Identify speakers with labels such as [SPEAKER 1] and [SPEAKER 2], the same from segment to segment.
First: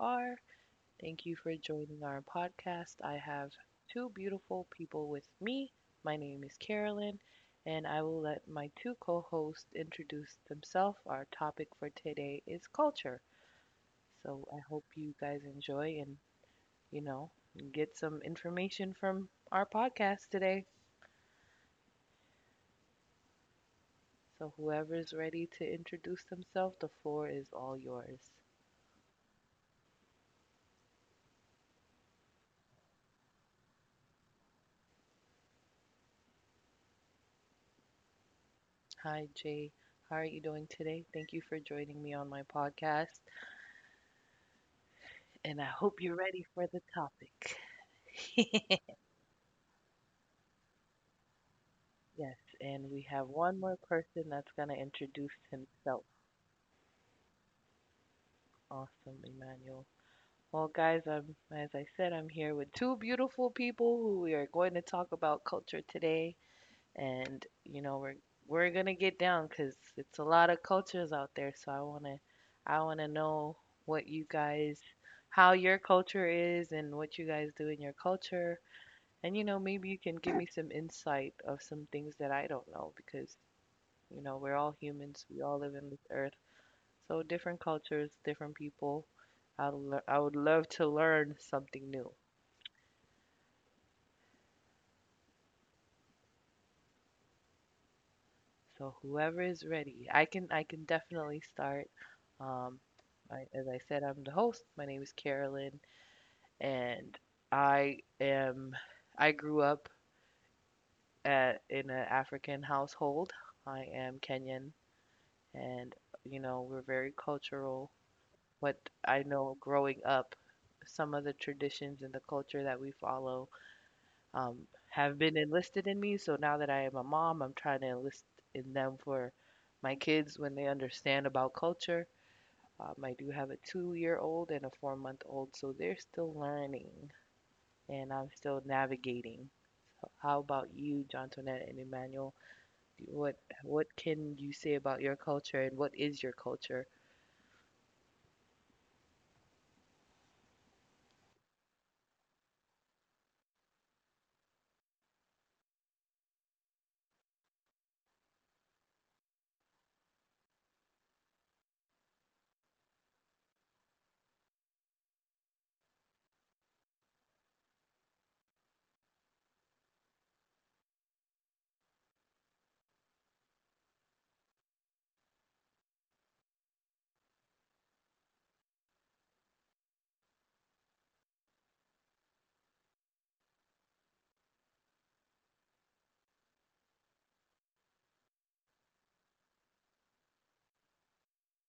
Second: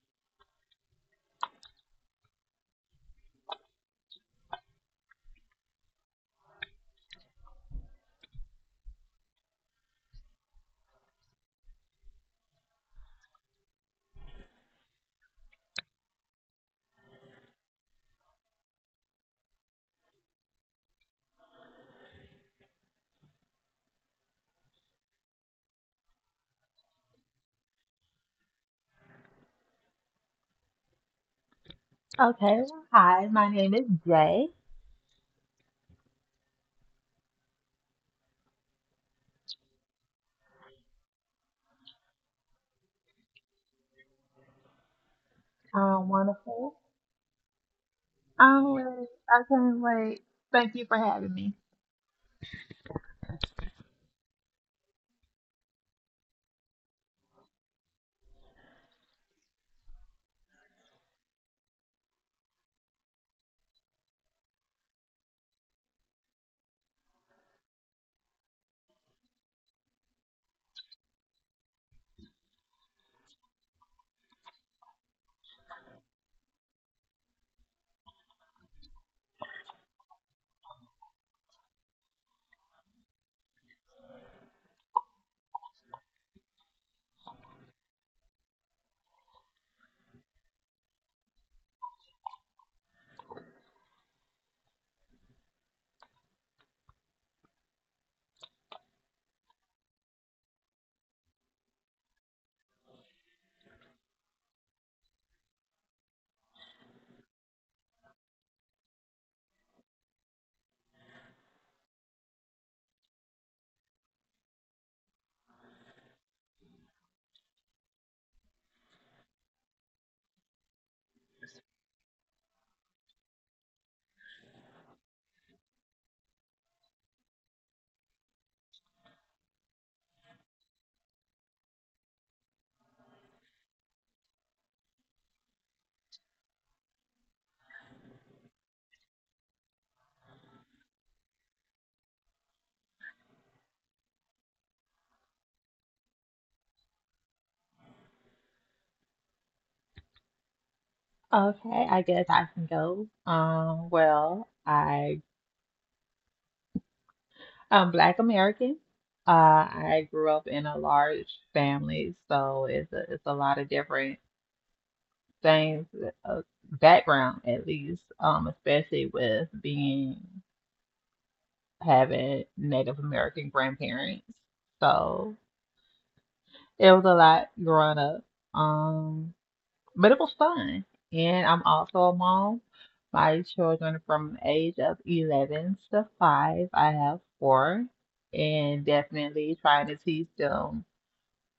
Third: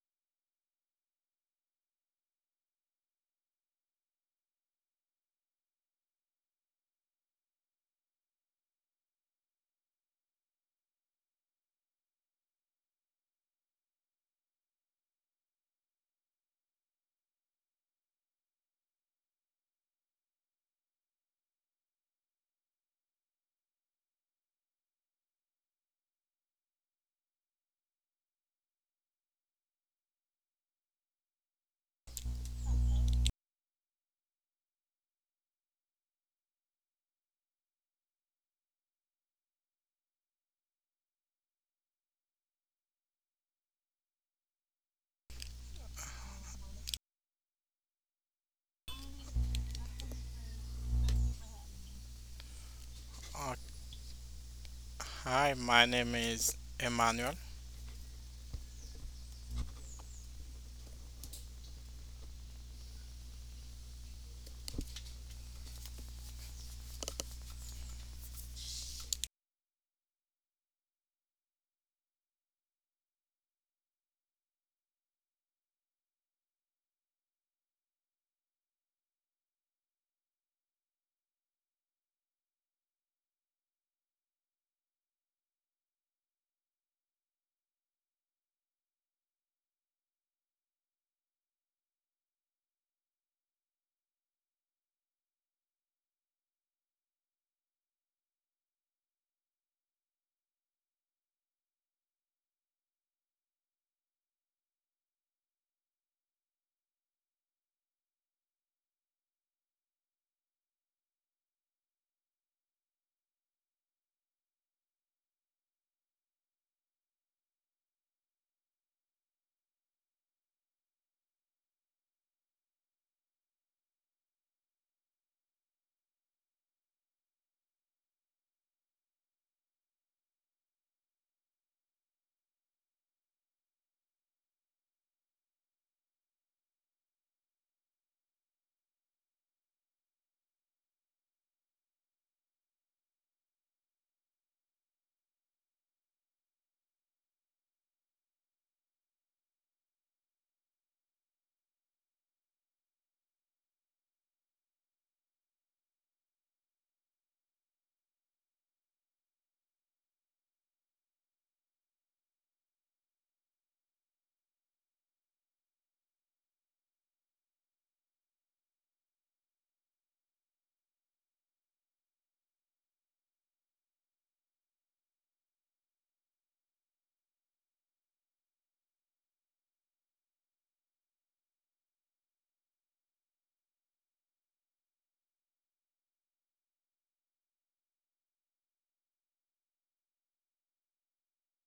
[SPEAKER 1] are. Thank you for joining our podcast. I have two beautiful people with me. My name is Carolyn, and I will let my two co hosts introduce themselves. Our topic for today is culture. So I hope you guys enjoy and, you know, get some information from our podcast today. So whoever's ready to introduce themselves, the floor is all yours.
[SPEAKER 2] Okay. Hi, my name is Jay.
[SPEAKER 1] Hi, Jay. How are you doing today? Thank you for joining me on my podcast, and I hope you're
[SPEAKER 2] Um,
[SPEAKER 1] ready for the
[SPEAKER 2] wonderful.
[SPEAKER 1] topic.
[SPEAKER 2] Um, I can't wait. Thank you for having me.
[SPEAKER 1] Yes, and we have one more person that's going to introduce
[SPEAKER 3] Hi, my
[SPEAKER 1] himself.
[SPEAKER 3] name is Emmanuel.
[SPEAKER 1] Awesome, Emmanuel. Well, guys, as I said, I'm here with two beautiful people who we are going to talk about culture today. And you know we're gonna get down because it's a lot of cultures out there. So I wanna know what you guys how your culture is and what you guys do in your culture. And you know maybe you can give me some insight of some things that I don't know because you know we're all humans. We all live in this earth. So different cultures, different people. I would love to learn something new. So whoever is ready, I can definitely start. Um, I, as I said, I'm the host. My name is Carolyn, and I am I grew up at in an African household. I am Kenyan, and you know we're very cultural. What I know growing up, some of the traditions and the culture that we follow um, have been enlisted in me. So now that I am a mom, I'm trying to enlist in them for my kids when they understand about culture. I do have a 2-year old and a 4-month old, so they're still learning and I'm still navigating. How about you, John and Emmanuel? Do- What what can you say about your culture and what is your culture?
[SPEAKER 2] Okay, I guess I can go. Well, I'm Black American. I grew up in a large family, so it's it's a lot of different things, uh, background at least, especially with being having Native American grandparents. So. It was a lot growing up. Um, but it was fun. And I'm also a mom. My children from the age of 11 to 5, I have four, and definitely trying to teach them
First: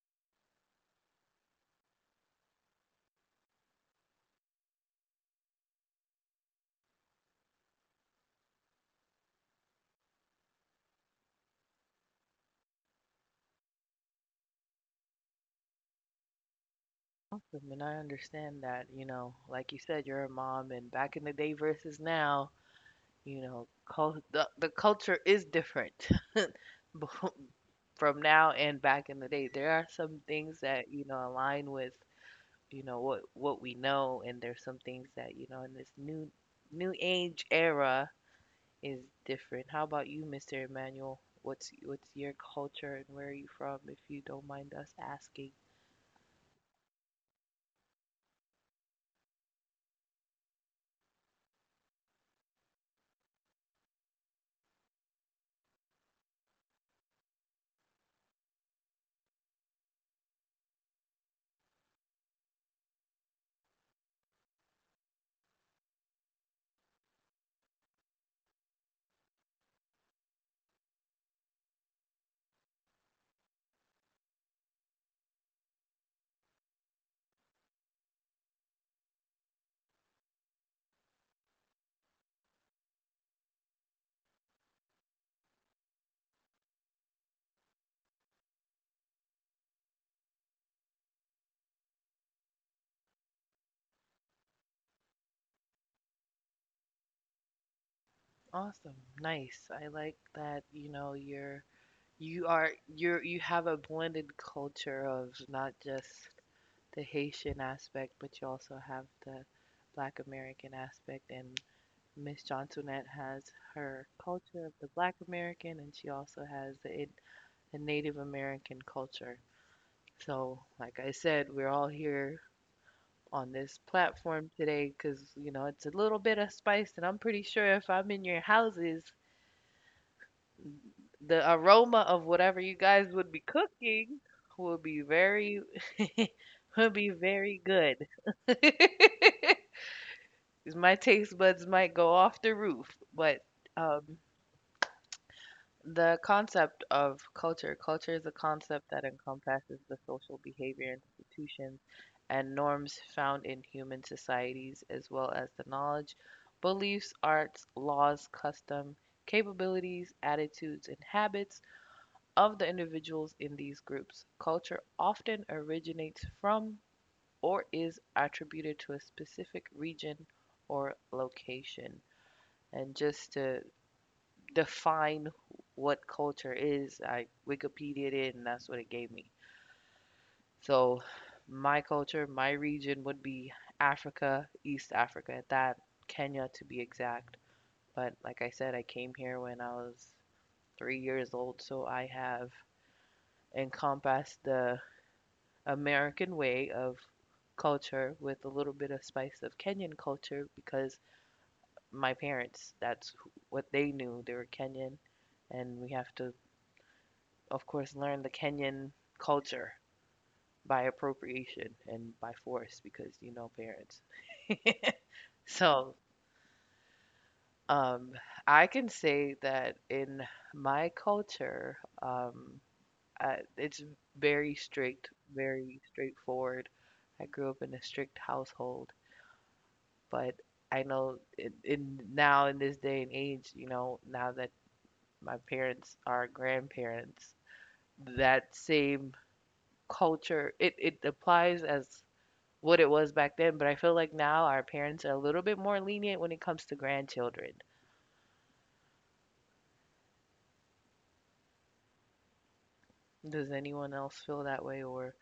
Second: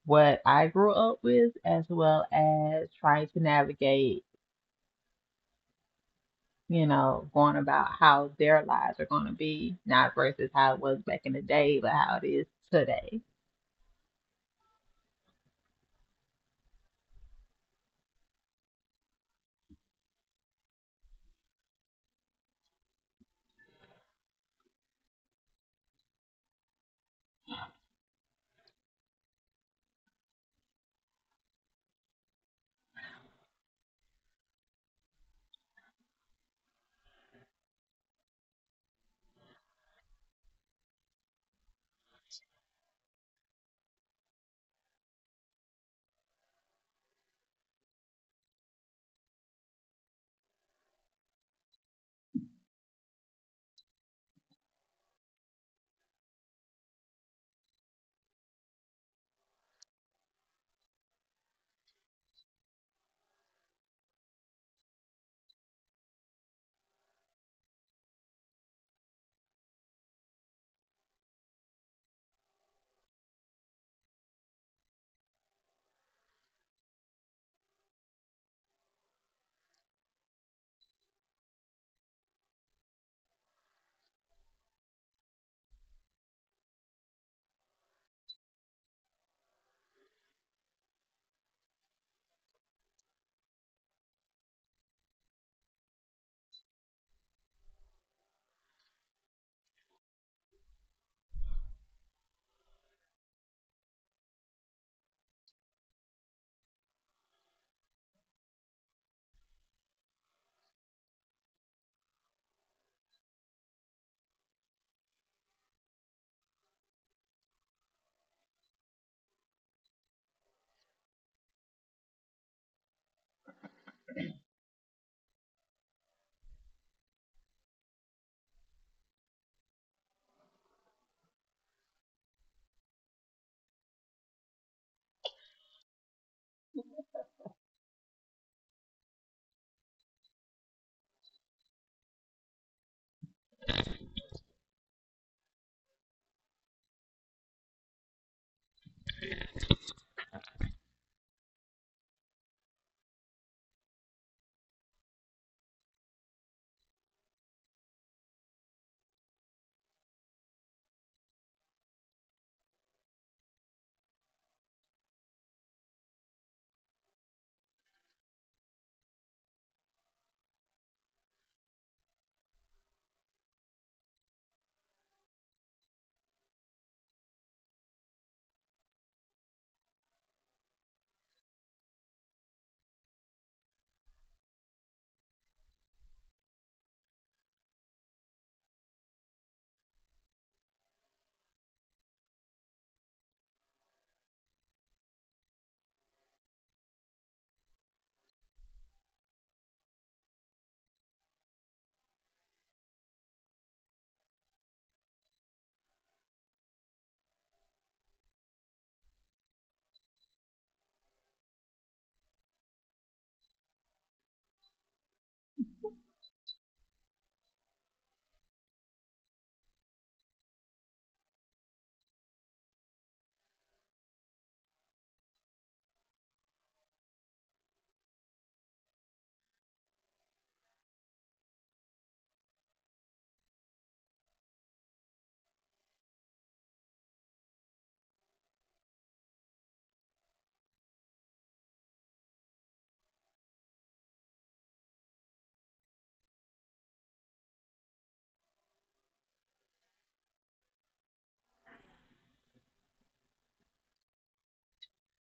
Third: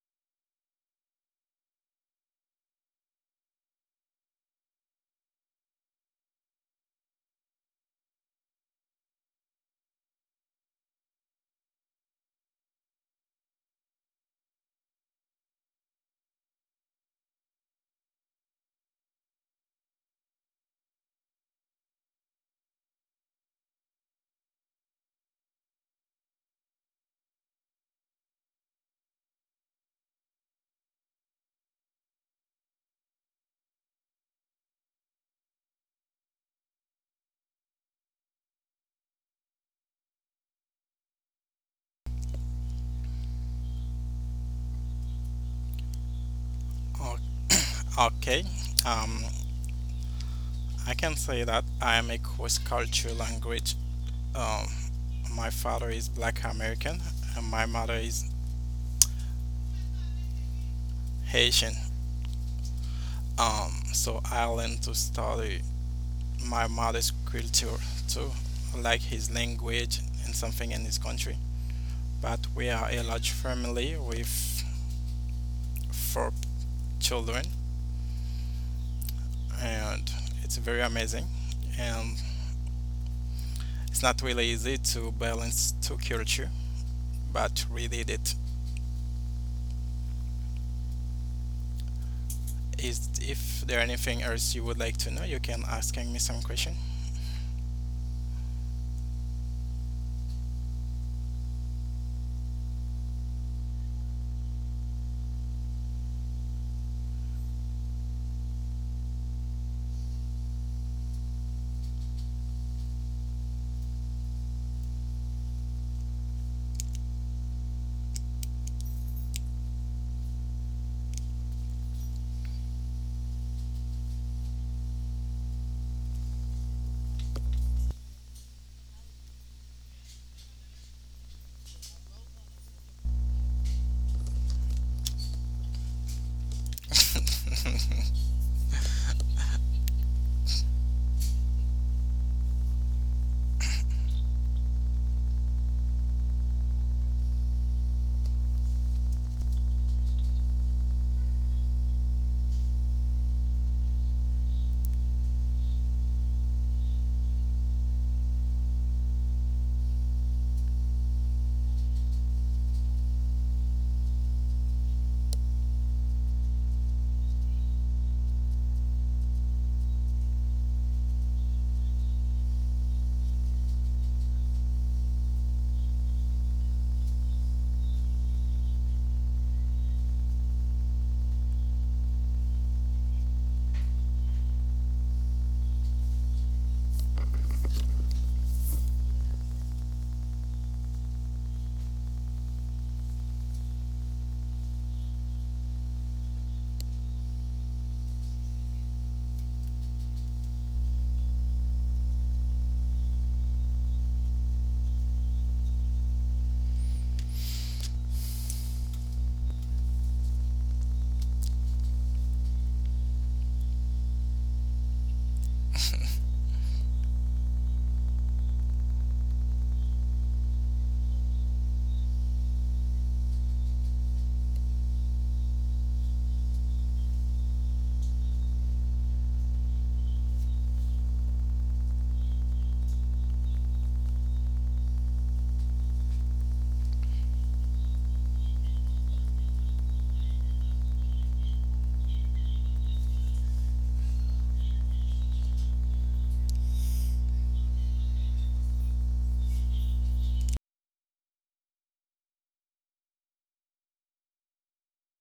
[SPEAKER 2] what I grew up with, as well as trying to navigate, you know, going about how their lives are going to be, not versus how it was back in the day, but how it is today.
[SPEAKER 1] Awesome, and I understand that, you know, like you said, you're a mom, and back in the day versus now, you know, the culture is different. befo- from now and back in the day, there are some things that you know align with you know what we know, and there's some things that you know in this new age era is different. How about you, Mr. Emmanuel? What's your culture and where are you from, if you don't mind us asking?
[SPEAKER 3] O- Okay, um, I can say that I am a cross cultural language. Um, my father is Black American and my mother is Haitian. So I learned to study my mother's culture too, like his language and something in his country. But we are a large family with four children, and it's very amazing. And it's not really easy to balance two culture, but we did it. Is if there anything else you would like to know, you can asking me some question.
[SPEAKER 1] Awesome, nice. I like that. You are you have a blended culture of not just the Haitian aspect, but you also have the Black American aspect. And Miss Johnsonette has her culture of the Black American, and she also has the Native American culture. So, like I said, we're all here on this platform today because, you know, it's a little bit of spice, and I'm pretty sure if I'm in your houses, the aroma of whatever you guys would be cooking will be very would be very good. My taste buds might go off the roof, but um, the concept of culture is a concept that encompasses the social behavior institutions and norms found in human societies, as well as the knowledge, beliefs, arts, laws, custom, capabilities, attitudes, and habits of the individuals in these groups. Culture often originates from or is attributed to a specific region or location. And just to define what culture is, I Wikipedia'd it and that's what it gave me. So, my culture, my region would be Africa, East Africa at that, Kenya to be exact. But like I said, I came here when I was 3 years old, so I have encompassed the American way of culture with a little bit of spice of Kenyan culture because my parents, that's what they knew. They were Kenyan, and we have to, of course, learn the Kenyan culture by appropriation and by force because you know parents. So, um, I can say that in my culture, it's very strict, very straightforward. I grew up in a strict household. But I know in now in this day and age, you know, now that my parents are grandparents, that same culture it applies as what it was back then, but I feel like now our parents are a little bit more lenient when it comes to grandchildren. Does anyone else feel that way or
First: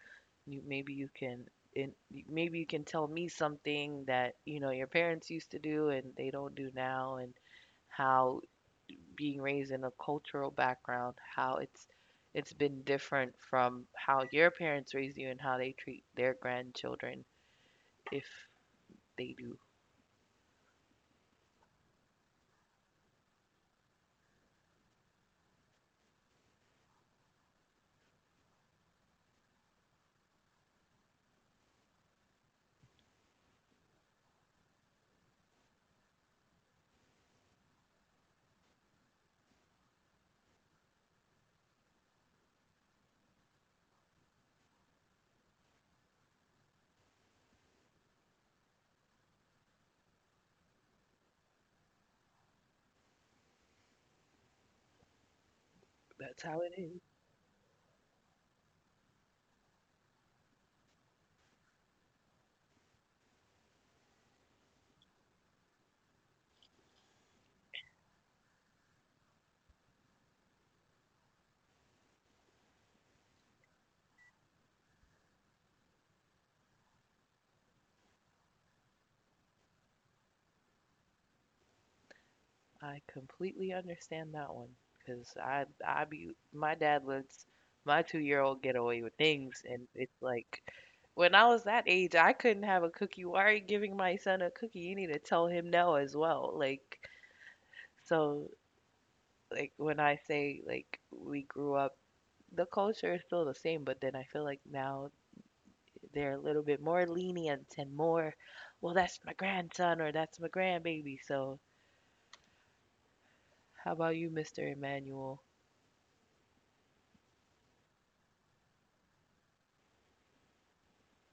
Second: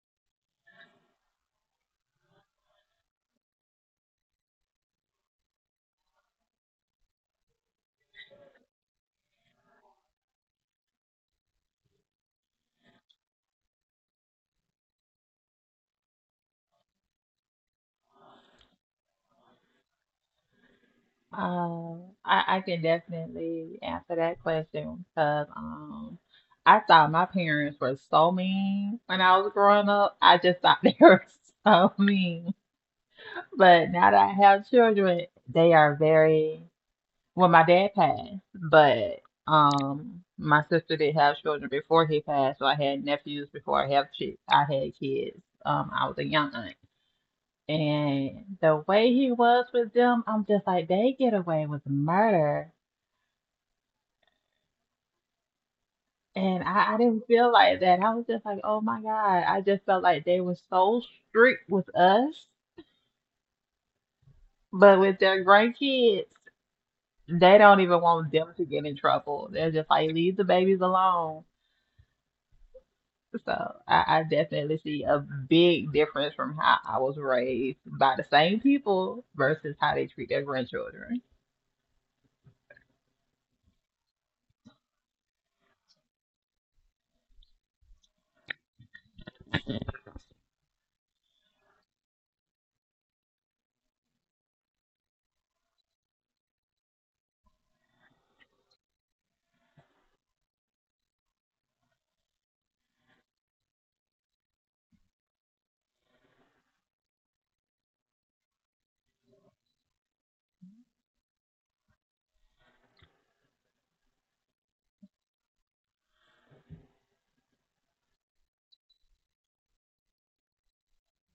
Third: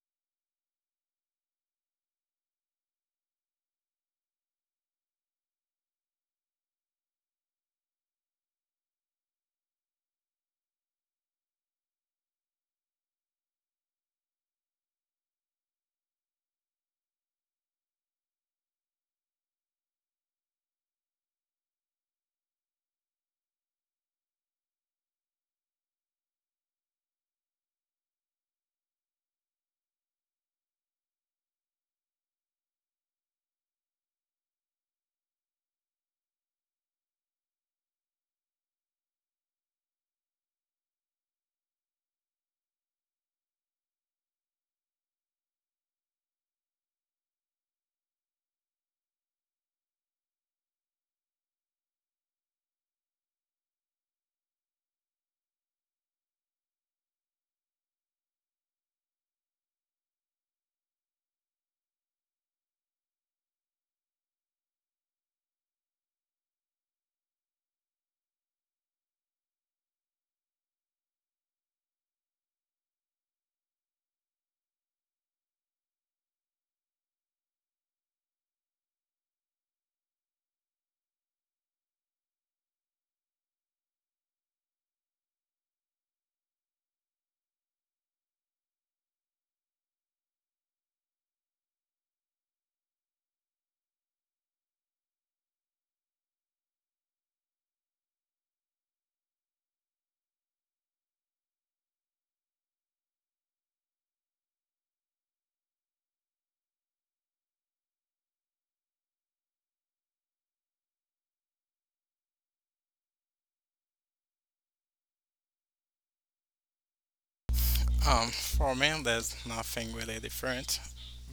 [SPEAKER 1] you, in, maybe you can tell me something that, you know, your parents used to do and they don't do now, and how being raised in a cultural background, how it's been different from how your parents raised you and how they treat their grandchildren, if they do.
[SPEAKER 2] I can definitely answer that question because I thought my parents were so mean when I was growing up. I just thought they were so mean. But now that I have children, they are very, well, my dad passed, but my sister did have children before he passed, so I had nephews before I had kids. I was a young aunt. And the way he was with them, I'm just like, they get away with murder.
[SPEAKER 1] That's
[SPEAKER 2] And
[SPEAKER 1] how it
[SPEAKER 2] I
[SPEAKER 1] is.
[SPEAKER 2] didn't feel like that. I was just like, oh my God. I just felt like they were so strict with us, but with their grandkids, they don't even want them to get in trouble. They're just like, leave the babies alone. So I definitely see a big difference from how I was raised by the same people versus how they treat their grandchildren.
[SPEAKER 1] I completely understand that one because I be my dad lets my 2-year old get away with things, and it's like when I was that age, I couldn't have a cookie. Why are you giving my son a cookie? You need to tell him no as well. Like so, like when I say like we grew up the culture is still the same, but then I feel like now they're a little bit more lenient and more, well, that's my grandson or that's my grandbaby. So, how about you, Mr. Emmanuel?
[SPEAKER 3] For me, there's nothing really different,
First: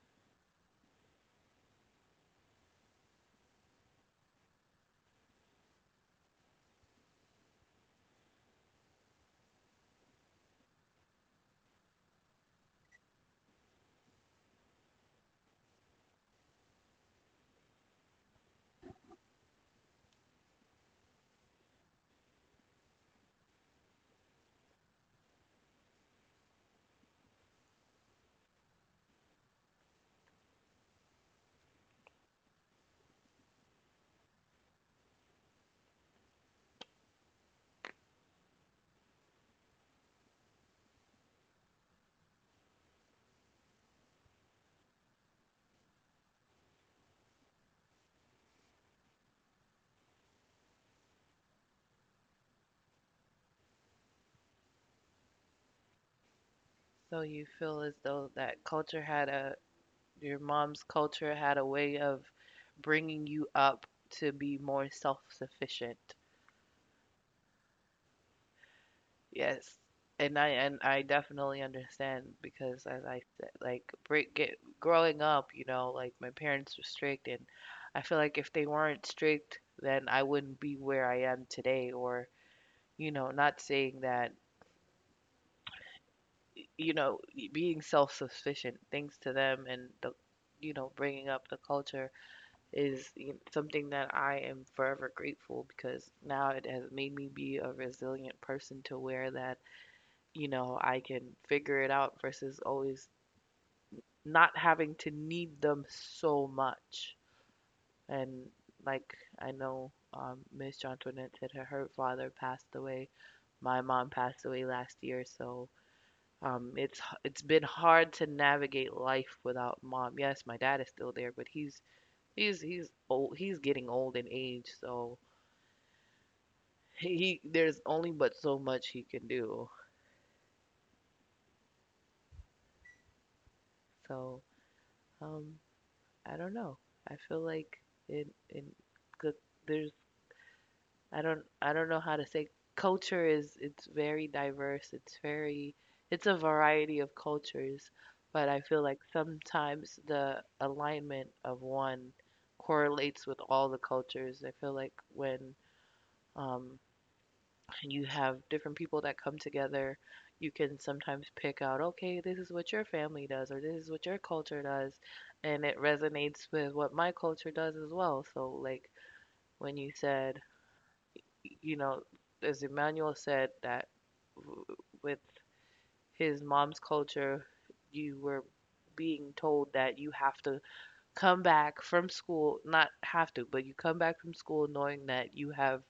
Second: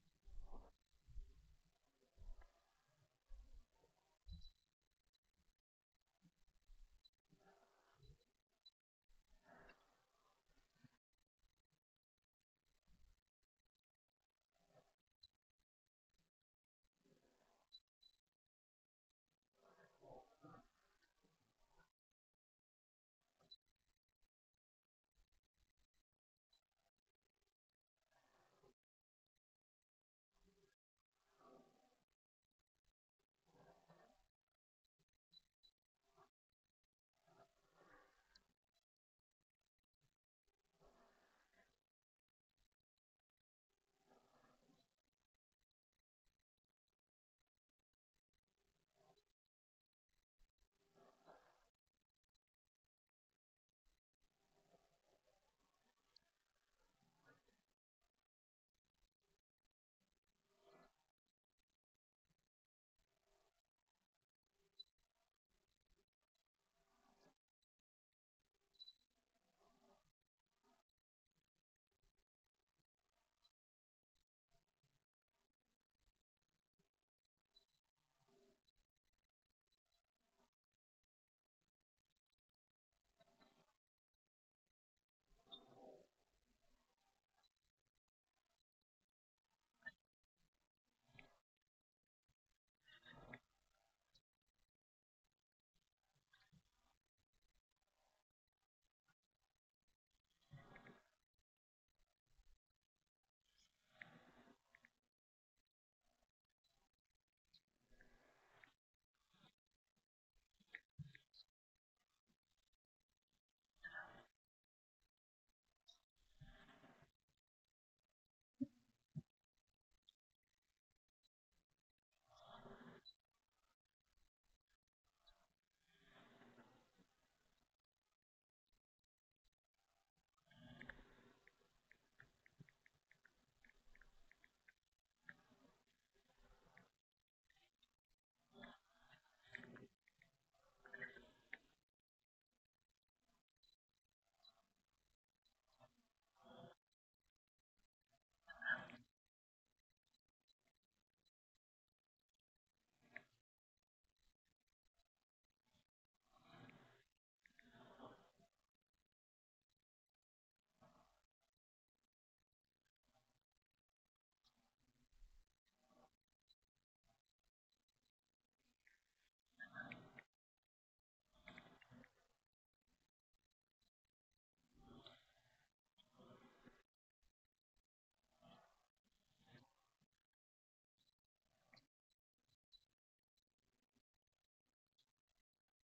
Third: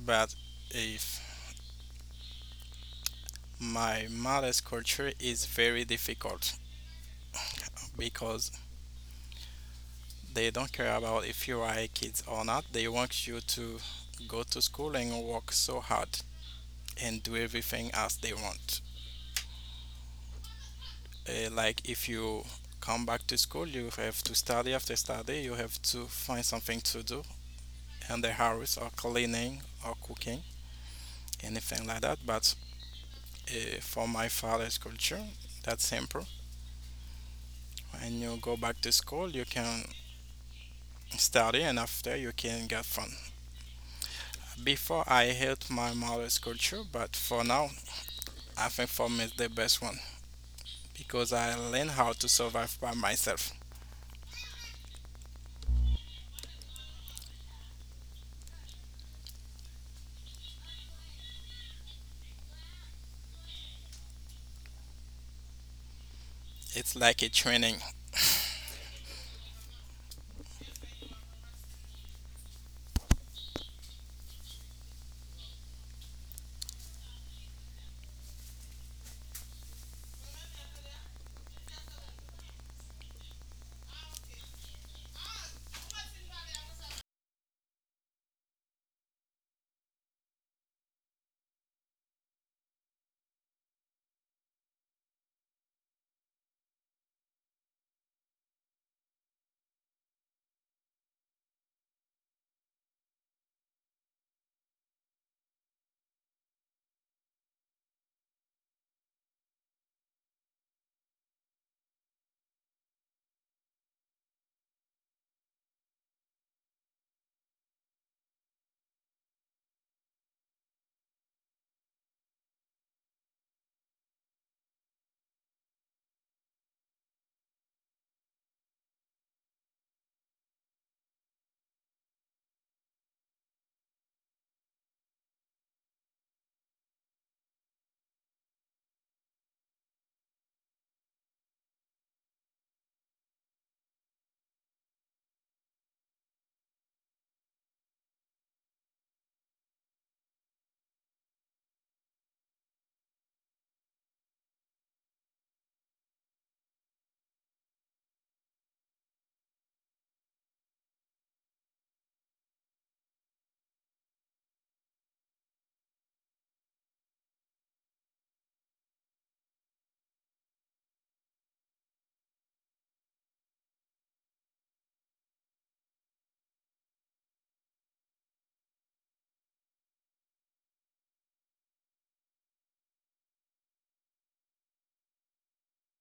[SPEAKER 3] but if my mother's culture is very difficult because they don't care about if you are a kid or not. They want you to go to school and work so hard and do everything as they want. Like if you come back to school, you have to study. After study you have to find something to do in the house, or cleaning or cooking, anything like that. But for my father's culture, that's simple. When you go back to school you can study, and after you can get fun. Before, I hate my mother's culture, but for now I think for me it's the best one because I learn how to survive by myself.
[SPEAKER 1] So, your mom's culture had a way of bringing you up to be more self sufficient.
[SPEAKER 3] It's like a training.
[SPEAKER 1] Yes. And I definitely understand because as I said, like break get growing up, you know, like my parents were strict and I feel like if they weren't strict, then I wouldn't be where I am today or, you know, not saying that, you know, being self-sufficient thanks to them and the you know, bringing up the culture is something that I am forever grateful because now it has made me be a resilient person to where that you know, I can figure it out versus always not having to need them so much. And like I know Miss John Antoinette said her father passed away. My mom passed away last year, so um, it's it's been hard to navigate life without mom. Yes, my dad is still there, but he's old. He's getting old in age, so he there's only but so much he can do. So um, I don't know. I feel like it. It good there's I don't know how to say culture is it's very diverse. It's very it's a variety of cultures, but I feel like sometimes the alignment of one correlates with all the cultures. I feel like when um and you have different people that come together. You can sometimes pick out, okay, this is what your family does, or this is what your culture does, and it resonates with what my culture does as well. So, like when you said, you know, as Emmanuel said, that w- with his mom's culture, you were being told that you have to come back from school, not have to, but you come back from school knowing that you have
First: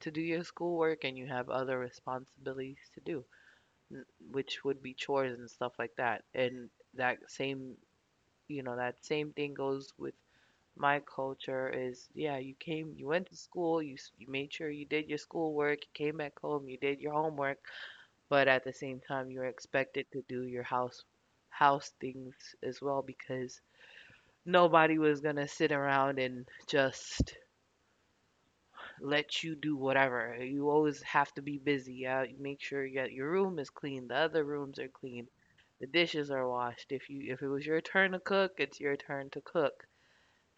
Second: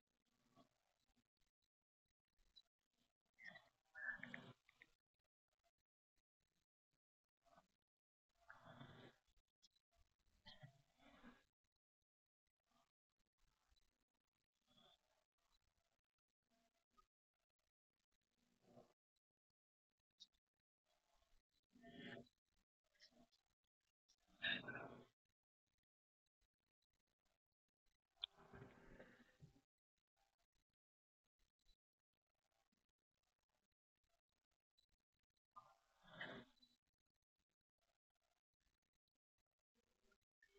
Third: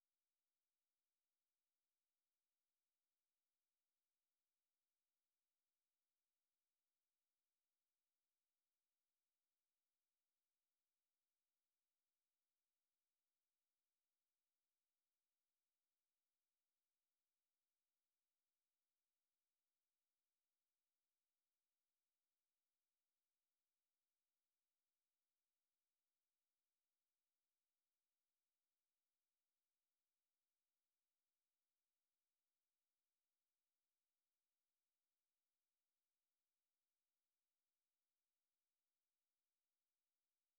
[SPEAKER 1] to do your schoolwork and you have other responsibilities to do n- which would be chores and stuff like that. And that same, you know, that same thing goes with my culture is, yeah, you came, you went to school, you made sure you did your schoolwork, you came back home, you did your homework, but at the same time, you're expected to do your house things as well because nobody was gonna sit around and just let you do whatever. You always have to be busy. Yeah, make sure you got- your room is clean, the other rooms are clean, the dishes are washed. If you if it was your turn to cook, it's your turn to cook.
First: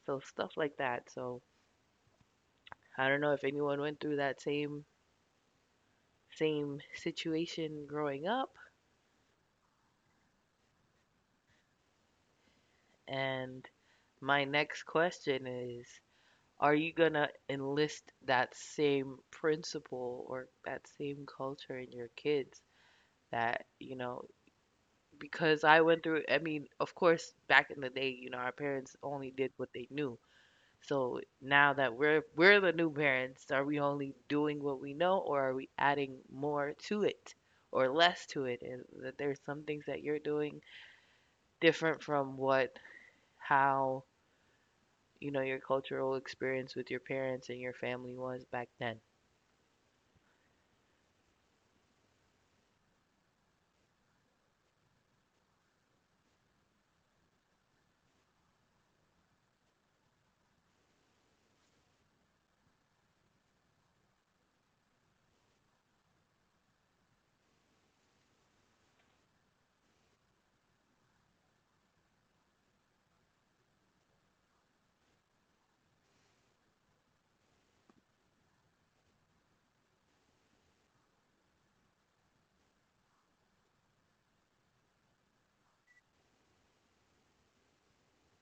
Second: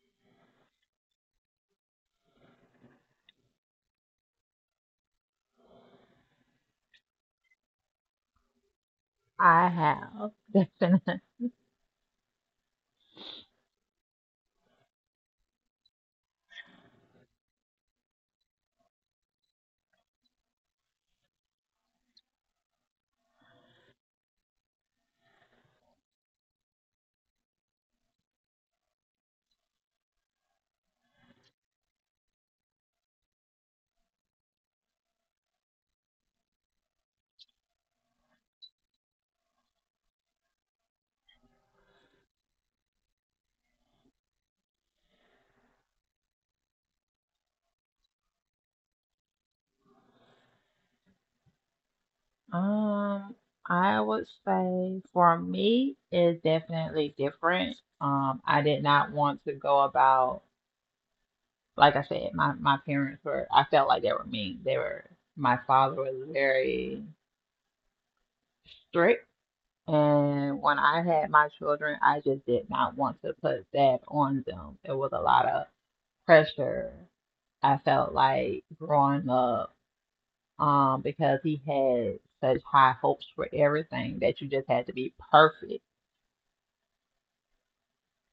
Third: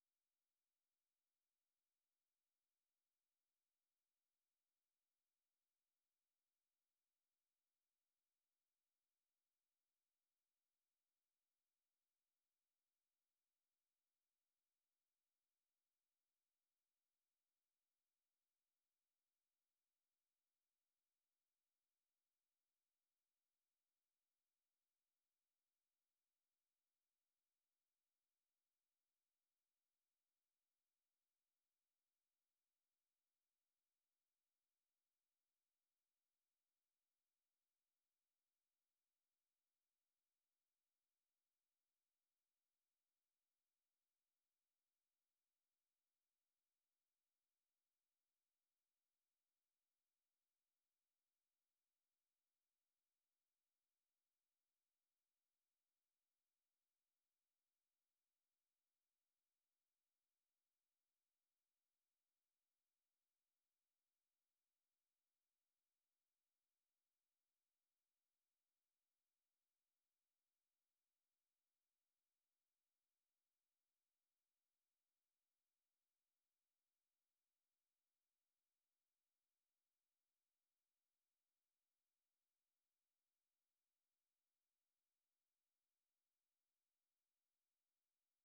[SPEAKER 1] So stuff like that. So I don't know if anyone went through that same situation growing up.
[SPEAKER 2] I have.
[SPEAKER 1] And my next question is, are you gonna enlist that same principle or that same culture in your kids? That, you know, because I went through, I mean, of course, back in the day, you know, our parents only did what they knew. So now that we're the new parents, are we only doing what we know or are we adding more to it or less to it? And that there's some things that you're doing different from what how, you know, your cultural experience with your parents and your family was back then.
[SPEAKER 2] Um, I would say for me, it's definitely different. I did not want to go about, like I said, my parents were, I felt like they were mean. They were, my father was very strict, and when I had my children, I just did not want to put that on them. It was a lot of pressure. I felt like growing up, because he had such high hopes for everything that you just had to be perfect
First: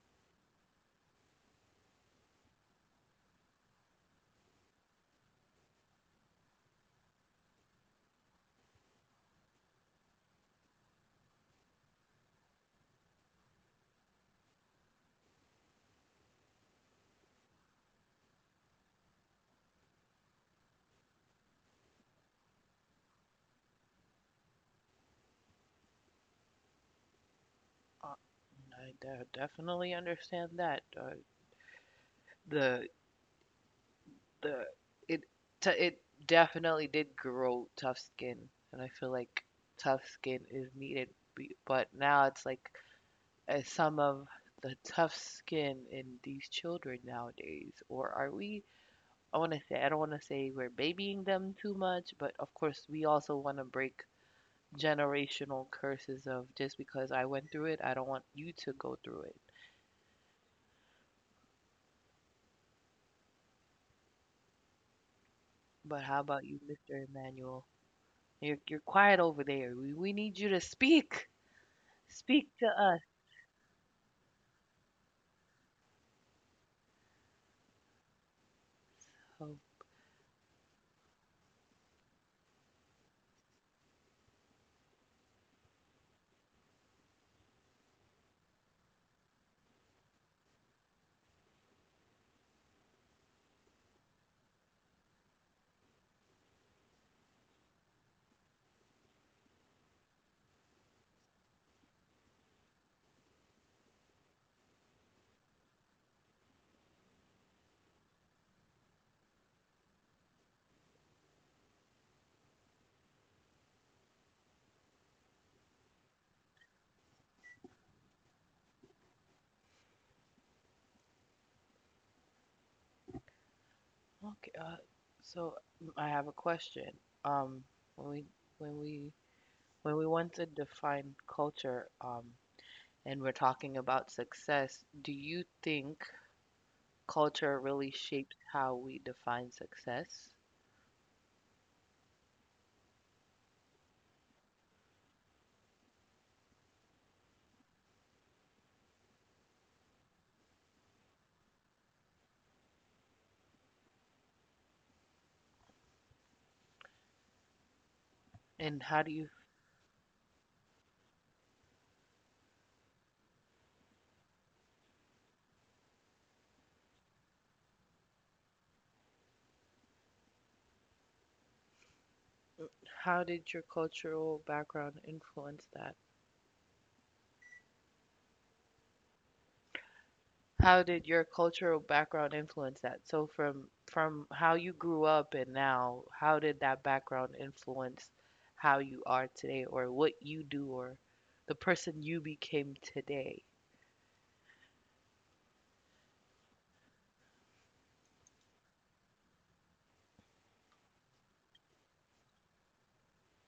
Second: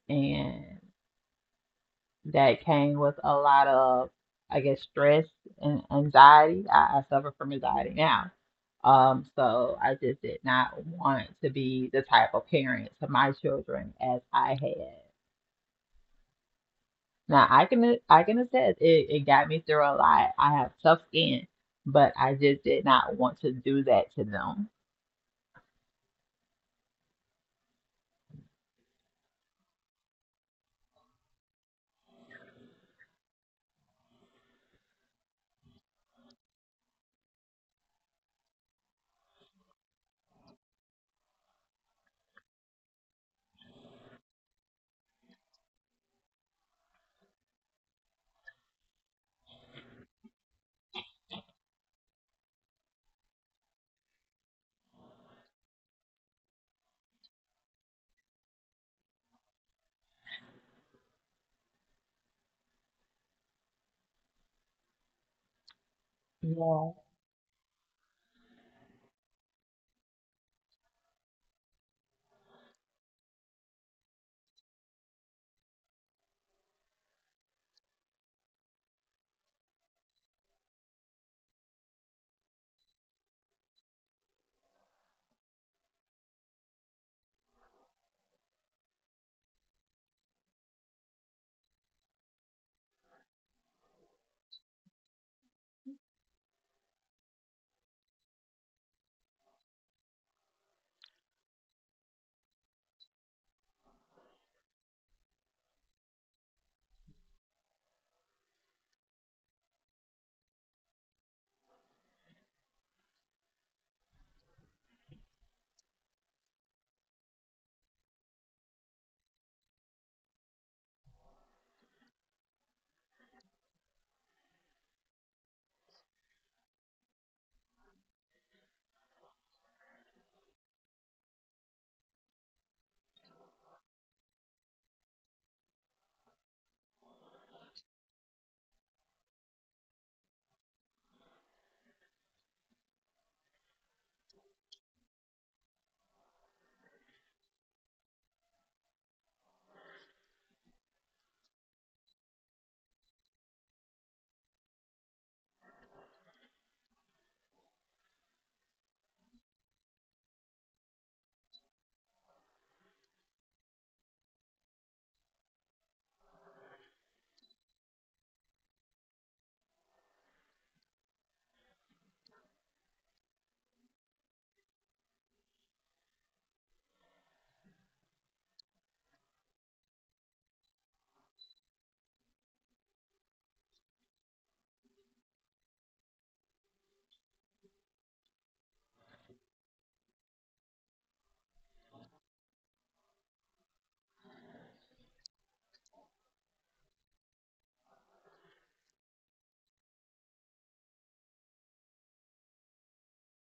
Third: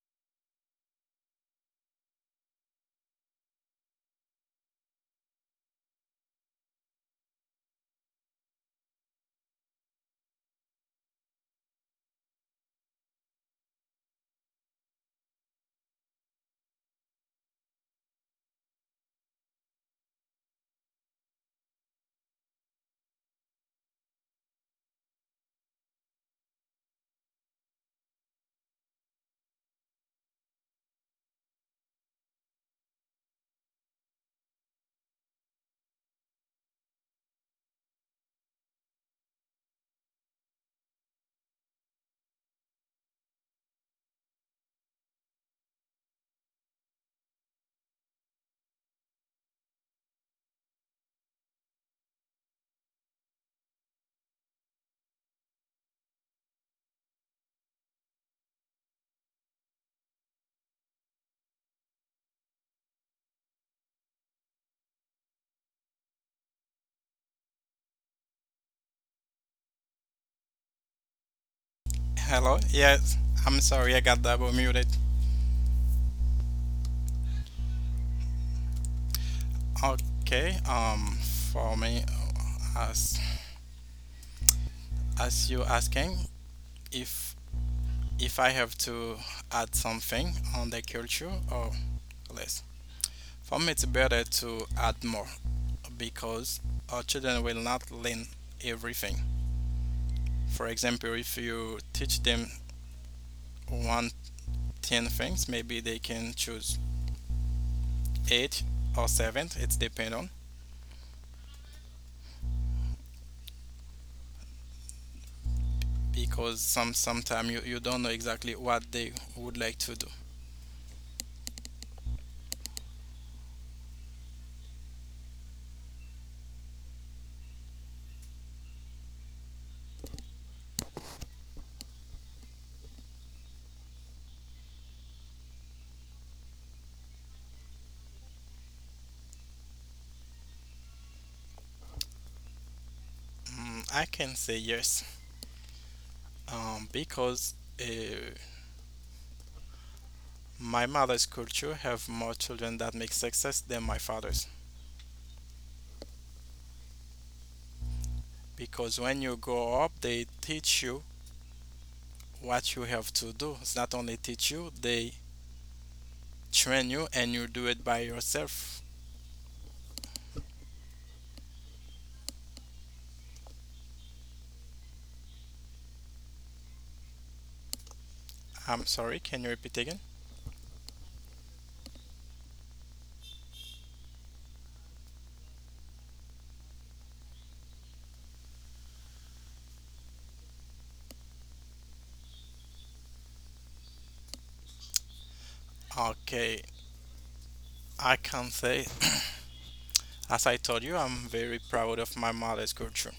[SPEAKER 2] and that came with a lot of, I guess, stress and anxiety. I suffer from anxiety now. So I just did not want to be the type of parent to my children as I had. Now I can attest it, it got me through a lot. I have tough skin, but I just did not want to do that to them.
[SPEAKER 1] Uh, I definitely understand that. The the it it definitely did grow tough skin, and I feel like tough skin is needed. But now it's like some of the tough skin in these children nowadays, or are we? I want to say I don't want to say we're babying them too much, but of course we also want to break generational curses of just because I went through it, I don't want you to go through it. But how about you,
[SPEAKER 2] Yeah.
[SPEAKER 1] Mr. Emmanuel? You're quiet over there. We need you to speak. Speak
[SPEAKER 3] Hello.
[SPEAKER 1] to us.
[SPEAKER 3] Yes. I'm sorry. I got double muted.
[SPEAKER 1] Oh,
[SPEAKER 3] Okay. For me, as you asking, if I have to add something on the culture or less. For me, it's better to add more because our children will not learn everything. For example, if you teach them one ten things, maybe they can choose eight or seven. It's depend on. Because sometime you don't know exactly what they would like to do.
[SPEAKER 1] okay. So I have a question. Um, when when we we want to define culture, and we're talking about success, do you think culture really shapes how we define success?
[SPEAKER 3] Mm, I can say yes, because uh, my mother's culture have more children that make success than my father's.
[SPEAKER 1] And how do
[SPEAKER 3] Because
[SPEAKER 1] you
[SPEAKER 3] when you grow up, they teach you what you have to do. It's not only teach you, they train you, and you do it by yourself.
[SPEAKER 1] how did your cultural background influence that?
[SPEAKER 3] I'm sorry, can you repeat again?
[SPEAKER 1] How did your cultural background influence that? So from how you grew up and now, how did that background influence how you are today or what you do or the person you became today?
[SPEAKER 3] Okay, I can say, as I told you, I'm very proud of my mother's culture.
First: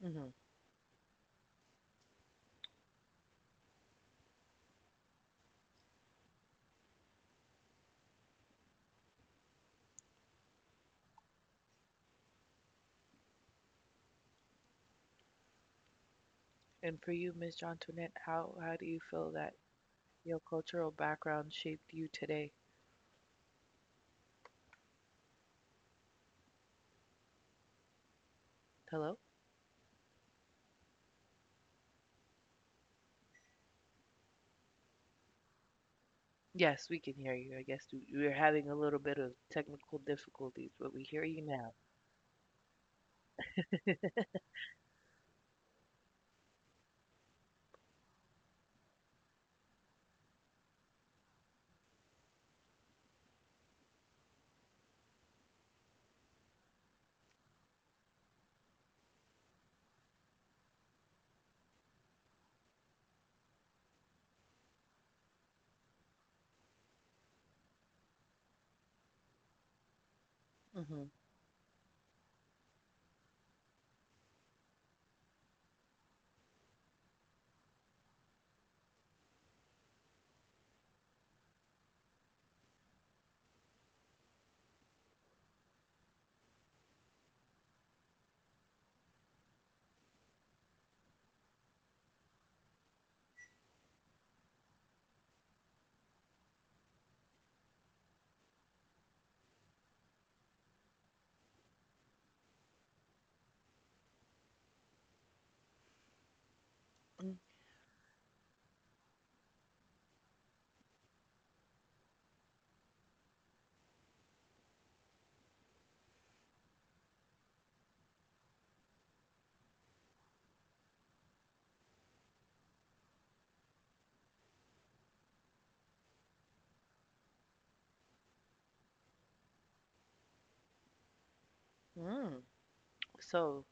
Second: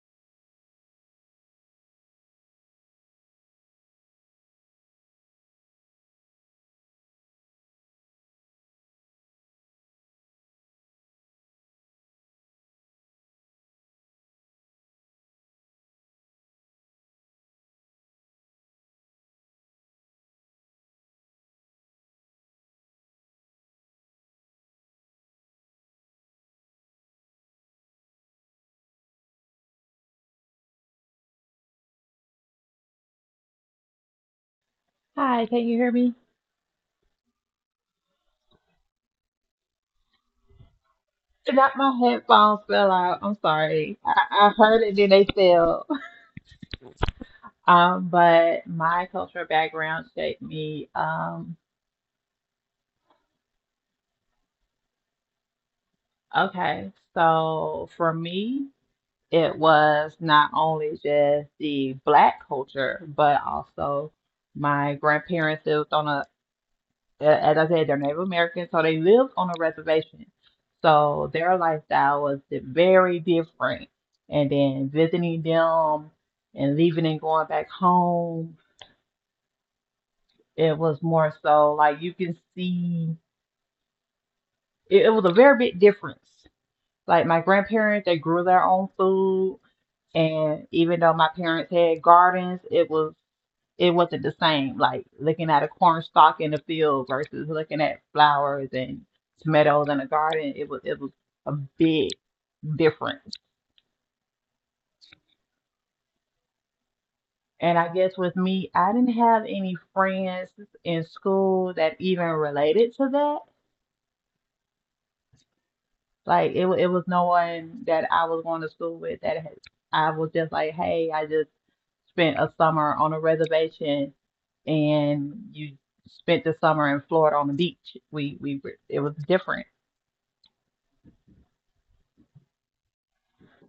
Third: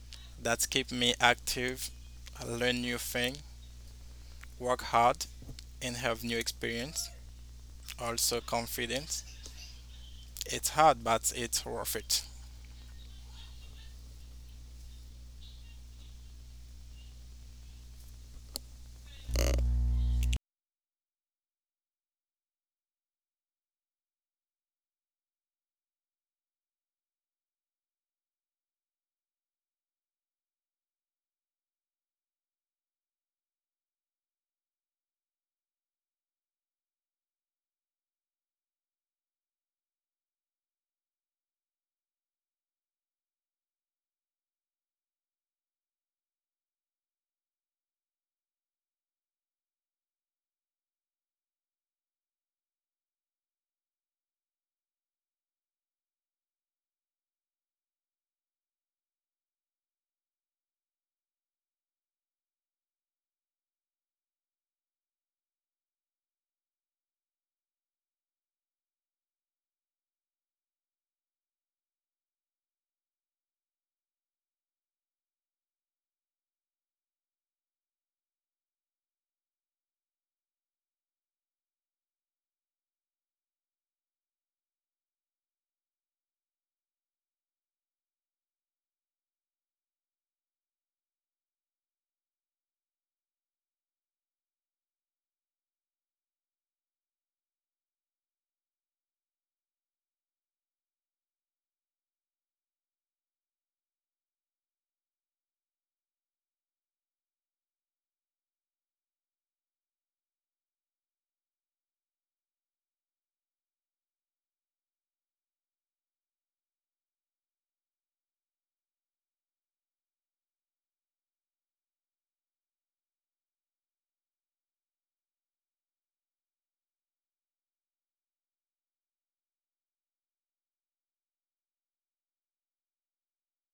[SPEAKER 1] Hmm.
[SPEAKER 3] That keep me active, learn new things, work hard, and have new experience. Also confidence. It's hard, but it's worth it.
[SPEAKER 1] And for you, Miss John Antoinette, how do you feel that your cultural background shaped you today? Hello?
[SPEAKER 2] Hi, can you hear me?
[SPEAKER 1] Yes, we can hear you. I guess we're having a little bit of technical difficulties, but we hear you now.
[SPEAKER 2] Not my headphones fell out. I'm sorry. I heard it, then they fell. But my cultural background shaped me. Okay, so for me, it was not only just the black culture, but also my grandparents lived on a, as I said, they're Native American, so they lived on a reservation.
[SPEAKER 1] Hmm.
[SPEAKER 2] So their lifestyle was very different. And then visiting them and leaving and going back home, it was more so like you can see. It was a very big difference. Like my grandparents, they grew their own food, and even though my parents had gardens, it wasn't the same. Like looking at a corn stalk in the field versus looking at flowers and tomatoes in a garden, it was a big difference. And I guess with me, I didn't have any friends in school that even related to that. Like it was no one that I was going to school with that had, I was just like, hey, I just spent a summer on a reservation, and you spent the summer in Florida on the beach. It was different.
[SPEAKER 1] Hmm. So,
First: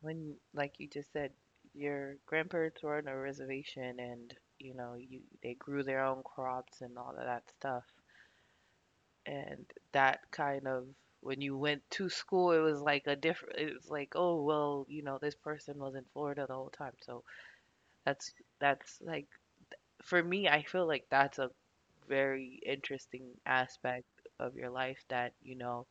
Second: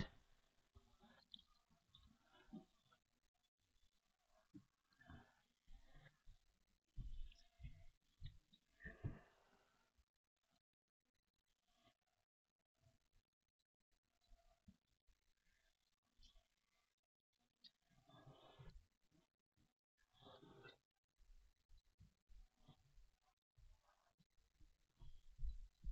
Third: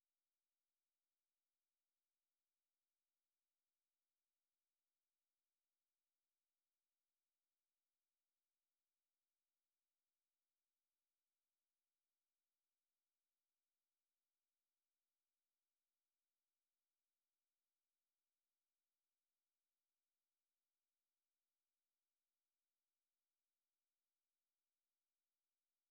[SPEAKER 1] when like you just said your grandparents were on a reservation, and you know you they grew their own crops and all of that stuff, and that kind of, when you went to school it was like a different, it was like, oh well, you know, this person was in Florida the whole time. So that's that's like, for me I feel like that's a very interesting aspect of your life that, you know,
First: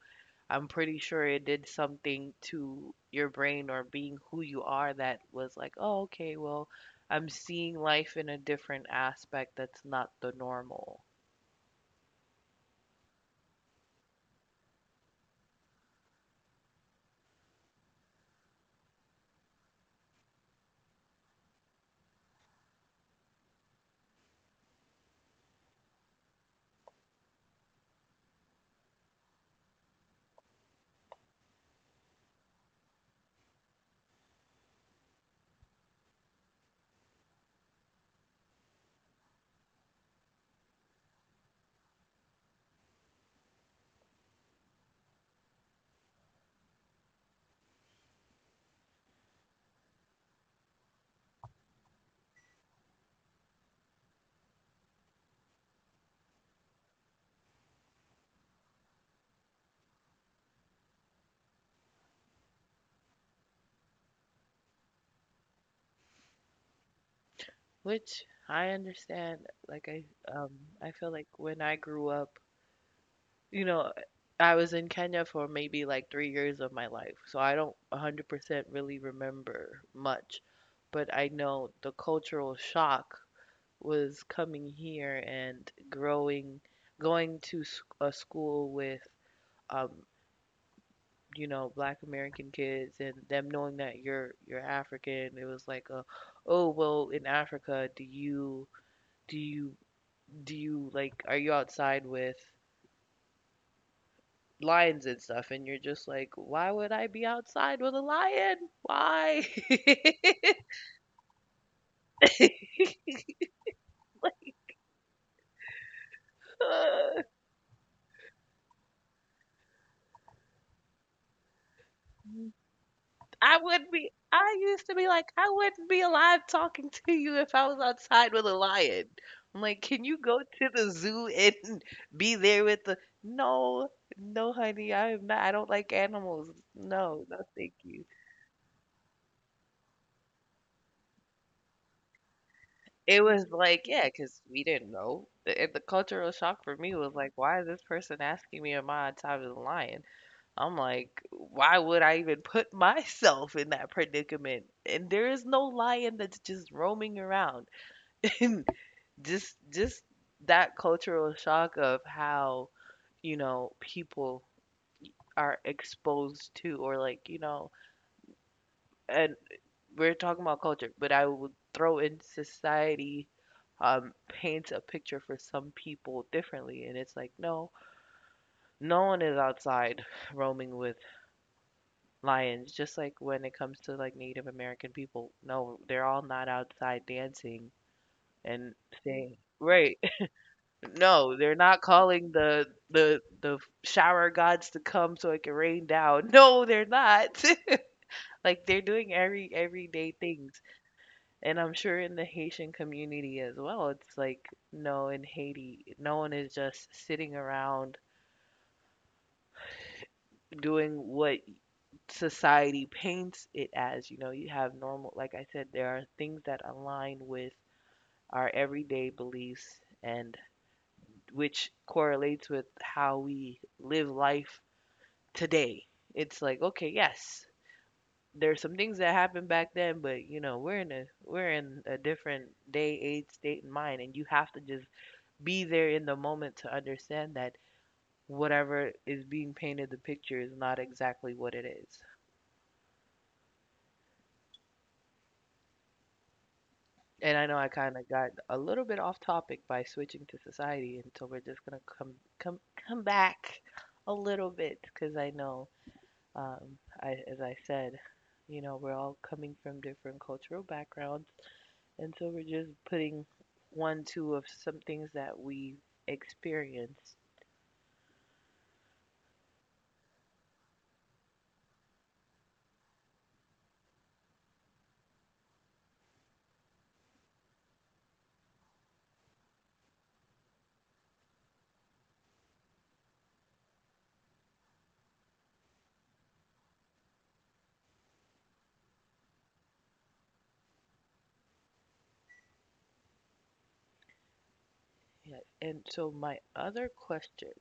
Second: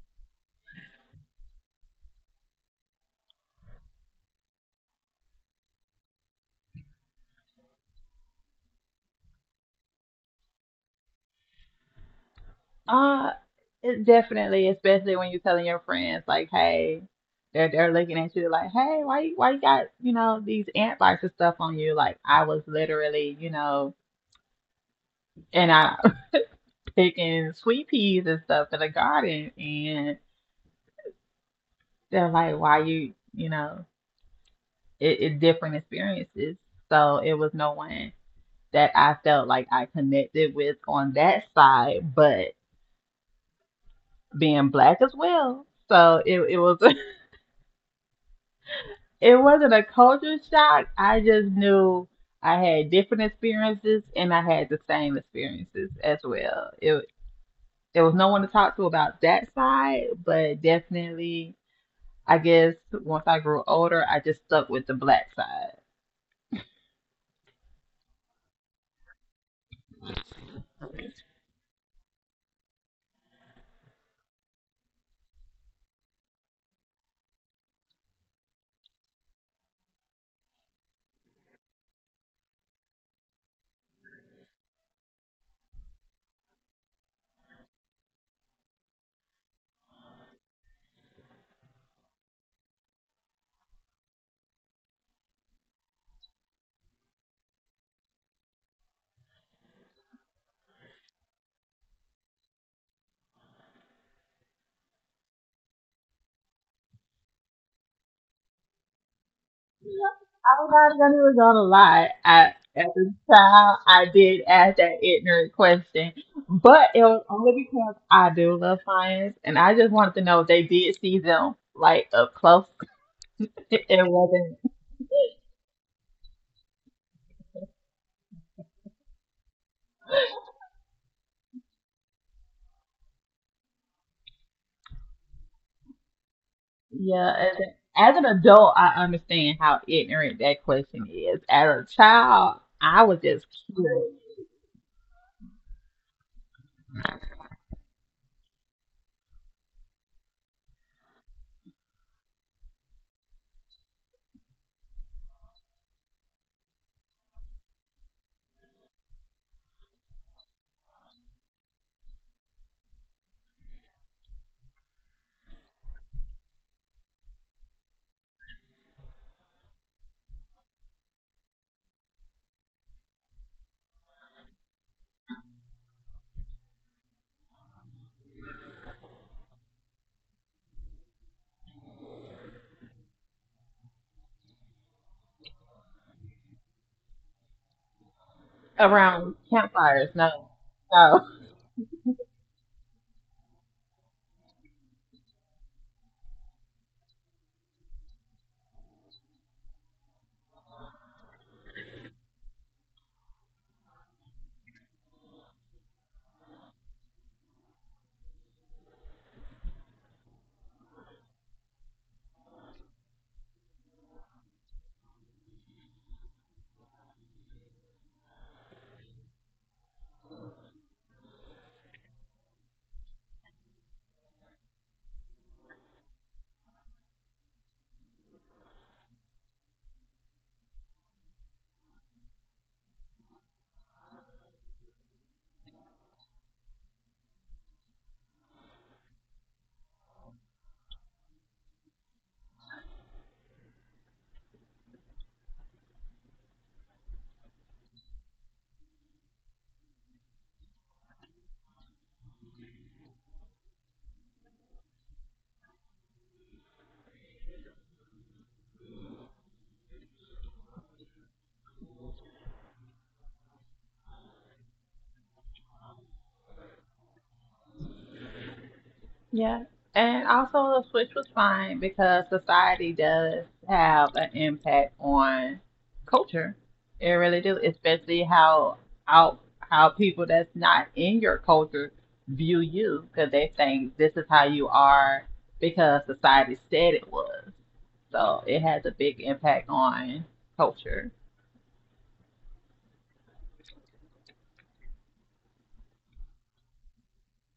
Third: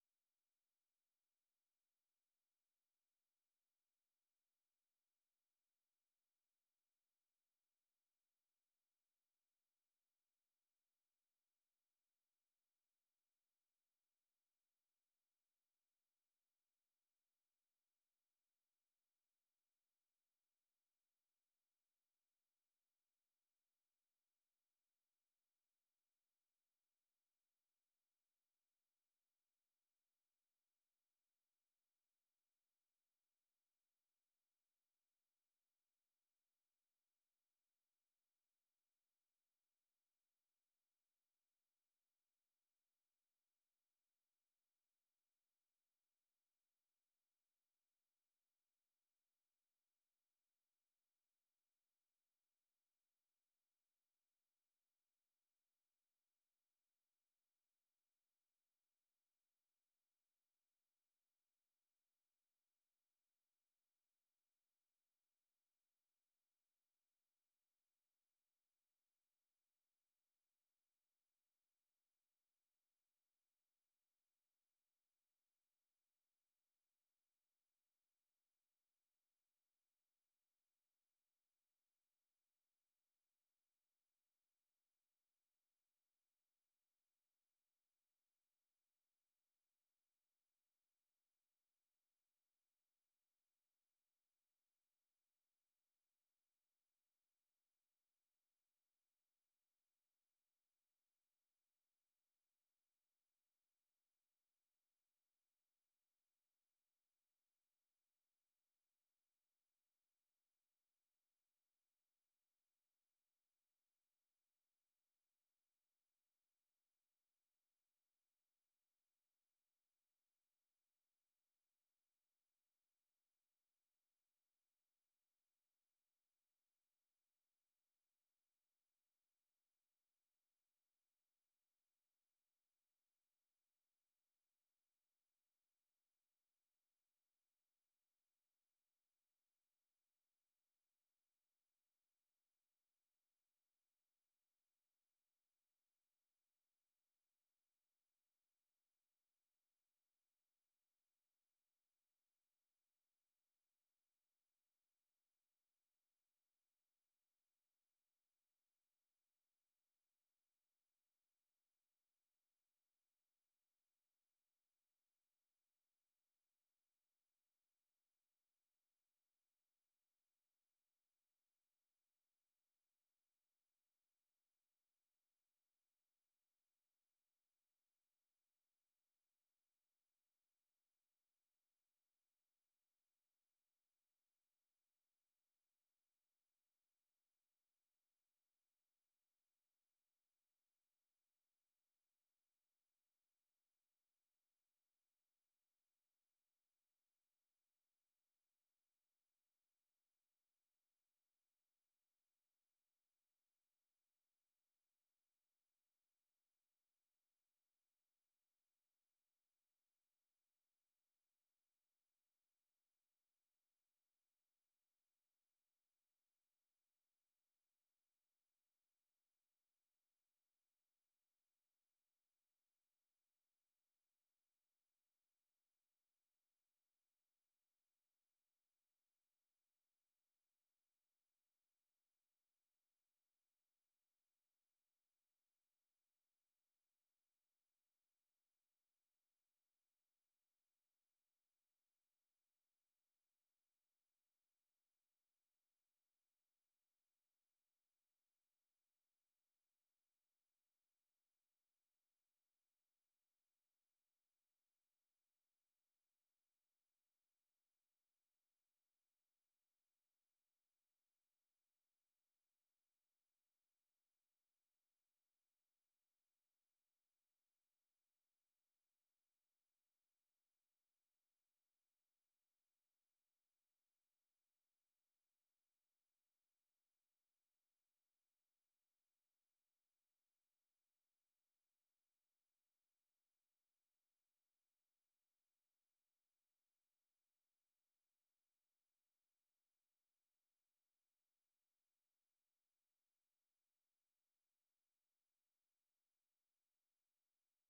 [SPEAKER 1] I'm pretty sure it did something to your brain or being who you are, that was like, oh, okay, well, I'm seeing life in a different aspect that's not the normal.
[SPEAKER 2] Uh, it definitely, especially when you're telling your friends like, hey, they're looking at you like, hey, why you got, you know, these ant bites and stuff on you? Like I was literally, you know, and I picking sweet peas and stuff in the garden and. They're like, why you, you know, it's different experiences. So it was no one that I felt like I connected with on that side, but being black as well. So it was it wasn't a culture shock. I just knew I had different experiences and I had the same experiences as well. It There was no one to talk to about that side, but definitely I guess once I grew older, I just stuck with the black side.
[SPEAKER 1] Which I understand. Like I, um, I feel like when I grew up, you know, I was in Kenya for maybe like 3 years of my life, so I don't 100% really remember much, but I know the cultural shock was coming here and growing, going to a school with, um, you know, Black American kids, and them knowing that you're African. It was like a, oh well, in Africa, do you do you like, are you outside with lions and stuff? And you're just like, why would I be outside with a lion? Why?
[SPEAKER 2] I'm not gonna even gonna lie. At the time, I did ask that ignorant question, but it was only because I do love science, and I just wanted to know if they did see them like up close.
[SPEAKER 1] I
[SPEAKER 2] It
[SPEAKER 1] would be,
[SPEAKER 2] wasn't.
[SPEAKER 1] I used to be like, I wouldn't be alive talking to you if I was outside with a lion. I'm like, can you go to the zoo and be there with the — no, no, honey, I am not, I don't like animals. No,
[SPEAKER 2] Yeah,
[SPEAKER 1] no, thank you.
[SPEAKER 2] as an adult, I understand how ignorant that question is. As a child, I was
[SPEAKER 1] It
[SPEAKER 2] just
[SPEAKER 1] was like, yeah,
[SPEAKER 2] curious.
[SPEAKER 1] because we didn't know. And the cultural shock for me was like, why is this person asking me am I on top of the lion? I'm like, why would I even put myself in that predicament? And there is no lion that's just roaming around. Just that cultural shock of how, you know, people are exposed to, or like, you know, and we're talking about culture, but I would throw in society, paints a picture for some people differently, and it's like, no, no one is outside roaming with lions. Just like when it comes to like Native American people, no, they're all not outside dancing and saying right.
[SPEAKER 2] Campfires, no, no.
[SPEAKER 1] No, they're not calling the shower gods to come so it can rain down. No, they're not. Like, they're doing everyday things. And I'm sure in the Haitian community as well, it's like, no, in Haiti, no one is just sitting around doing what society paints it as. You know, you have normal, like I said, there are things that align with our everyday beliefs, and which correlates with how we live life today. It's like, okay, yes, there's some things that happened back then, but you know, we're in a different day, age, state, and mind, and you have to just be there in the moment to understand that whatever is being painted the picture is not exactly what it is. And I know I kind of got a little bit off topic by switching to society, and so we're just gonna come come back a little bit because I know, I, as I said, you know, we're all coming from different cultural backgrounds. And so we're just putting one, two of some things that we experienced.
[SPEAKER 2] Yeah. And also, the switch was fine because society does have an impact on culture. It really do, especially how out how people that's not in your culture view you because they think this is how you are because society said it was. So it has a big impact on culture.
[SPEAKER 1] Yeah. And so my other question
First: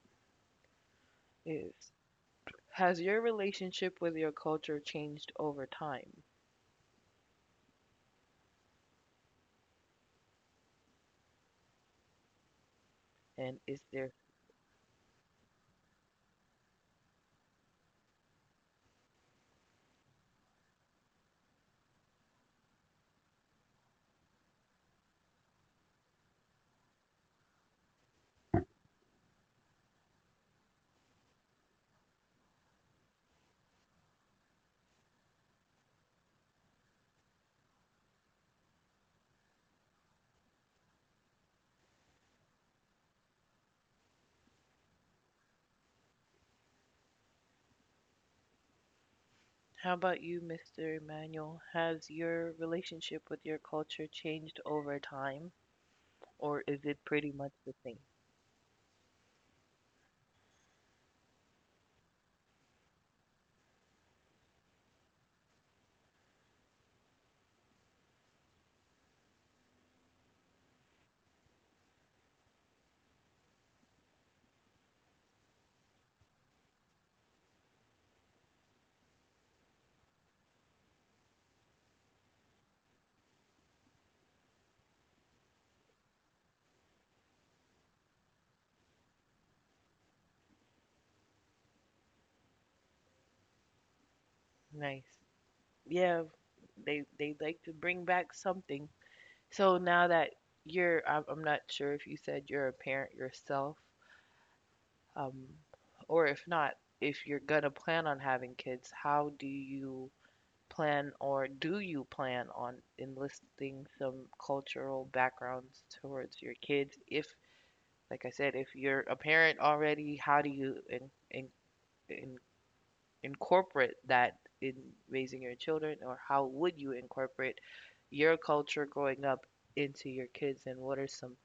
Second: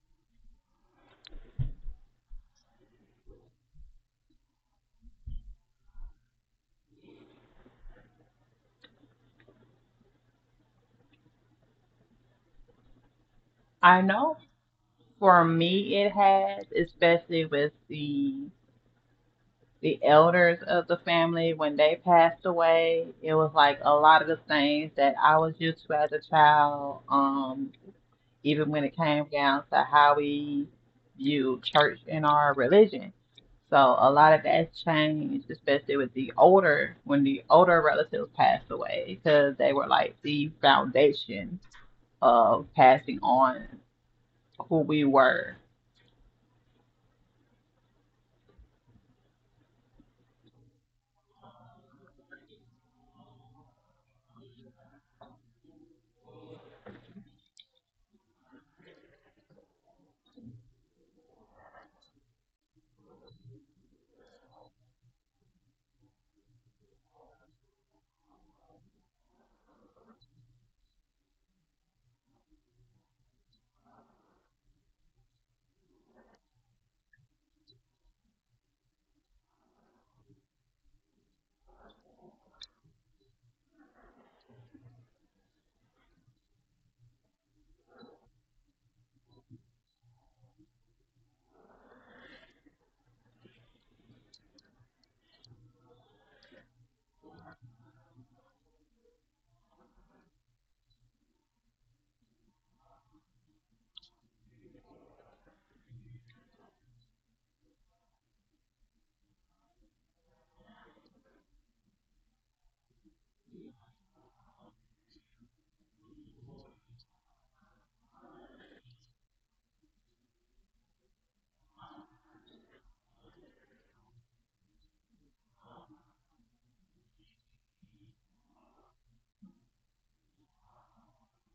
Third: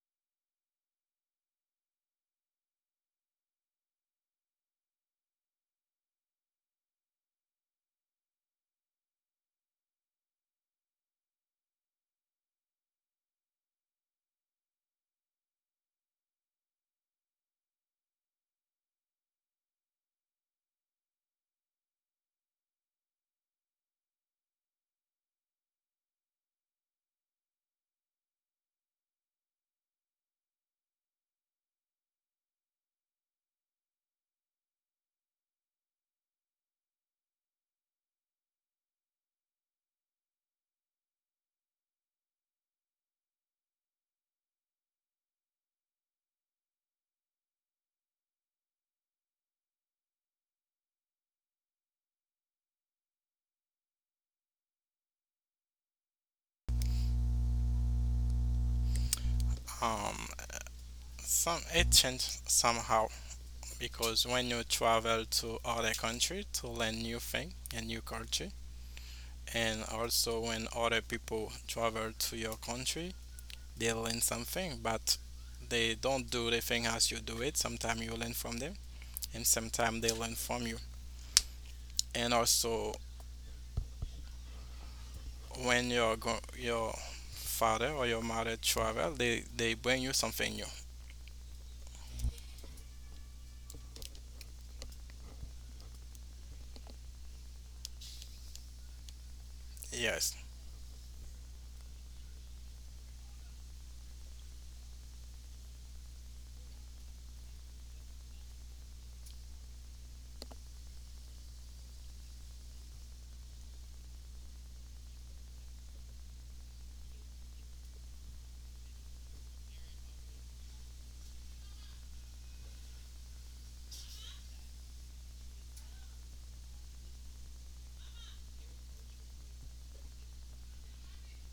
[SPEAKER 1] is, has your relationship with your culture changed over time? And is
[SPEAKER 2] I
[SPEAKER 1] there —
[SPEAKER 2] know for me it has, especially with the elders of the family when they passed away. It was like a lot of the things that I was used to as a child, even when it came down to how we view church and our religion. So a lot of that's changed, especially with the older when the older relatives passed away because they were like the foundation of passing on who we were.
[SPEAKER 1] how about you, Mr. Emmanuel? Has your relationship with your culture changed over time, or is it pretty much the same?
[SPEAKER 3] Um, some it changed somehow because when you travel to other country to learn new thing and new culture, and also when other people travel to your country, they learn something, but they don't do the thing as you do it. Sometimes you learn from them, and sometimes they learn from you. And also when your father or your mother travel, they bring you something new.
[SPEAKER 1] Nice. Yeah, they like to bring back something. So now
[SPEAKER 3] Yes.
[SPEAKER 1] that you're, I'm not sure if you said you're a parent yourself, um, or if not, if you're gonna plan on having kids, how do you plan, or do you plan on enlisting some cultural backgrounds towards your kids? If, like I said, if you're a parent already, how do you in incorporate that in raising your children, or how would you incorporate your culture growing up into your kids, and what are some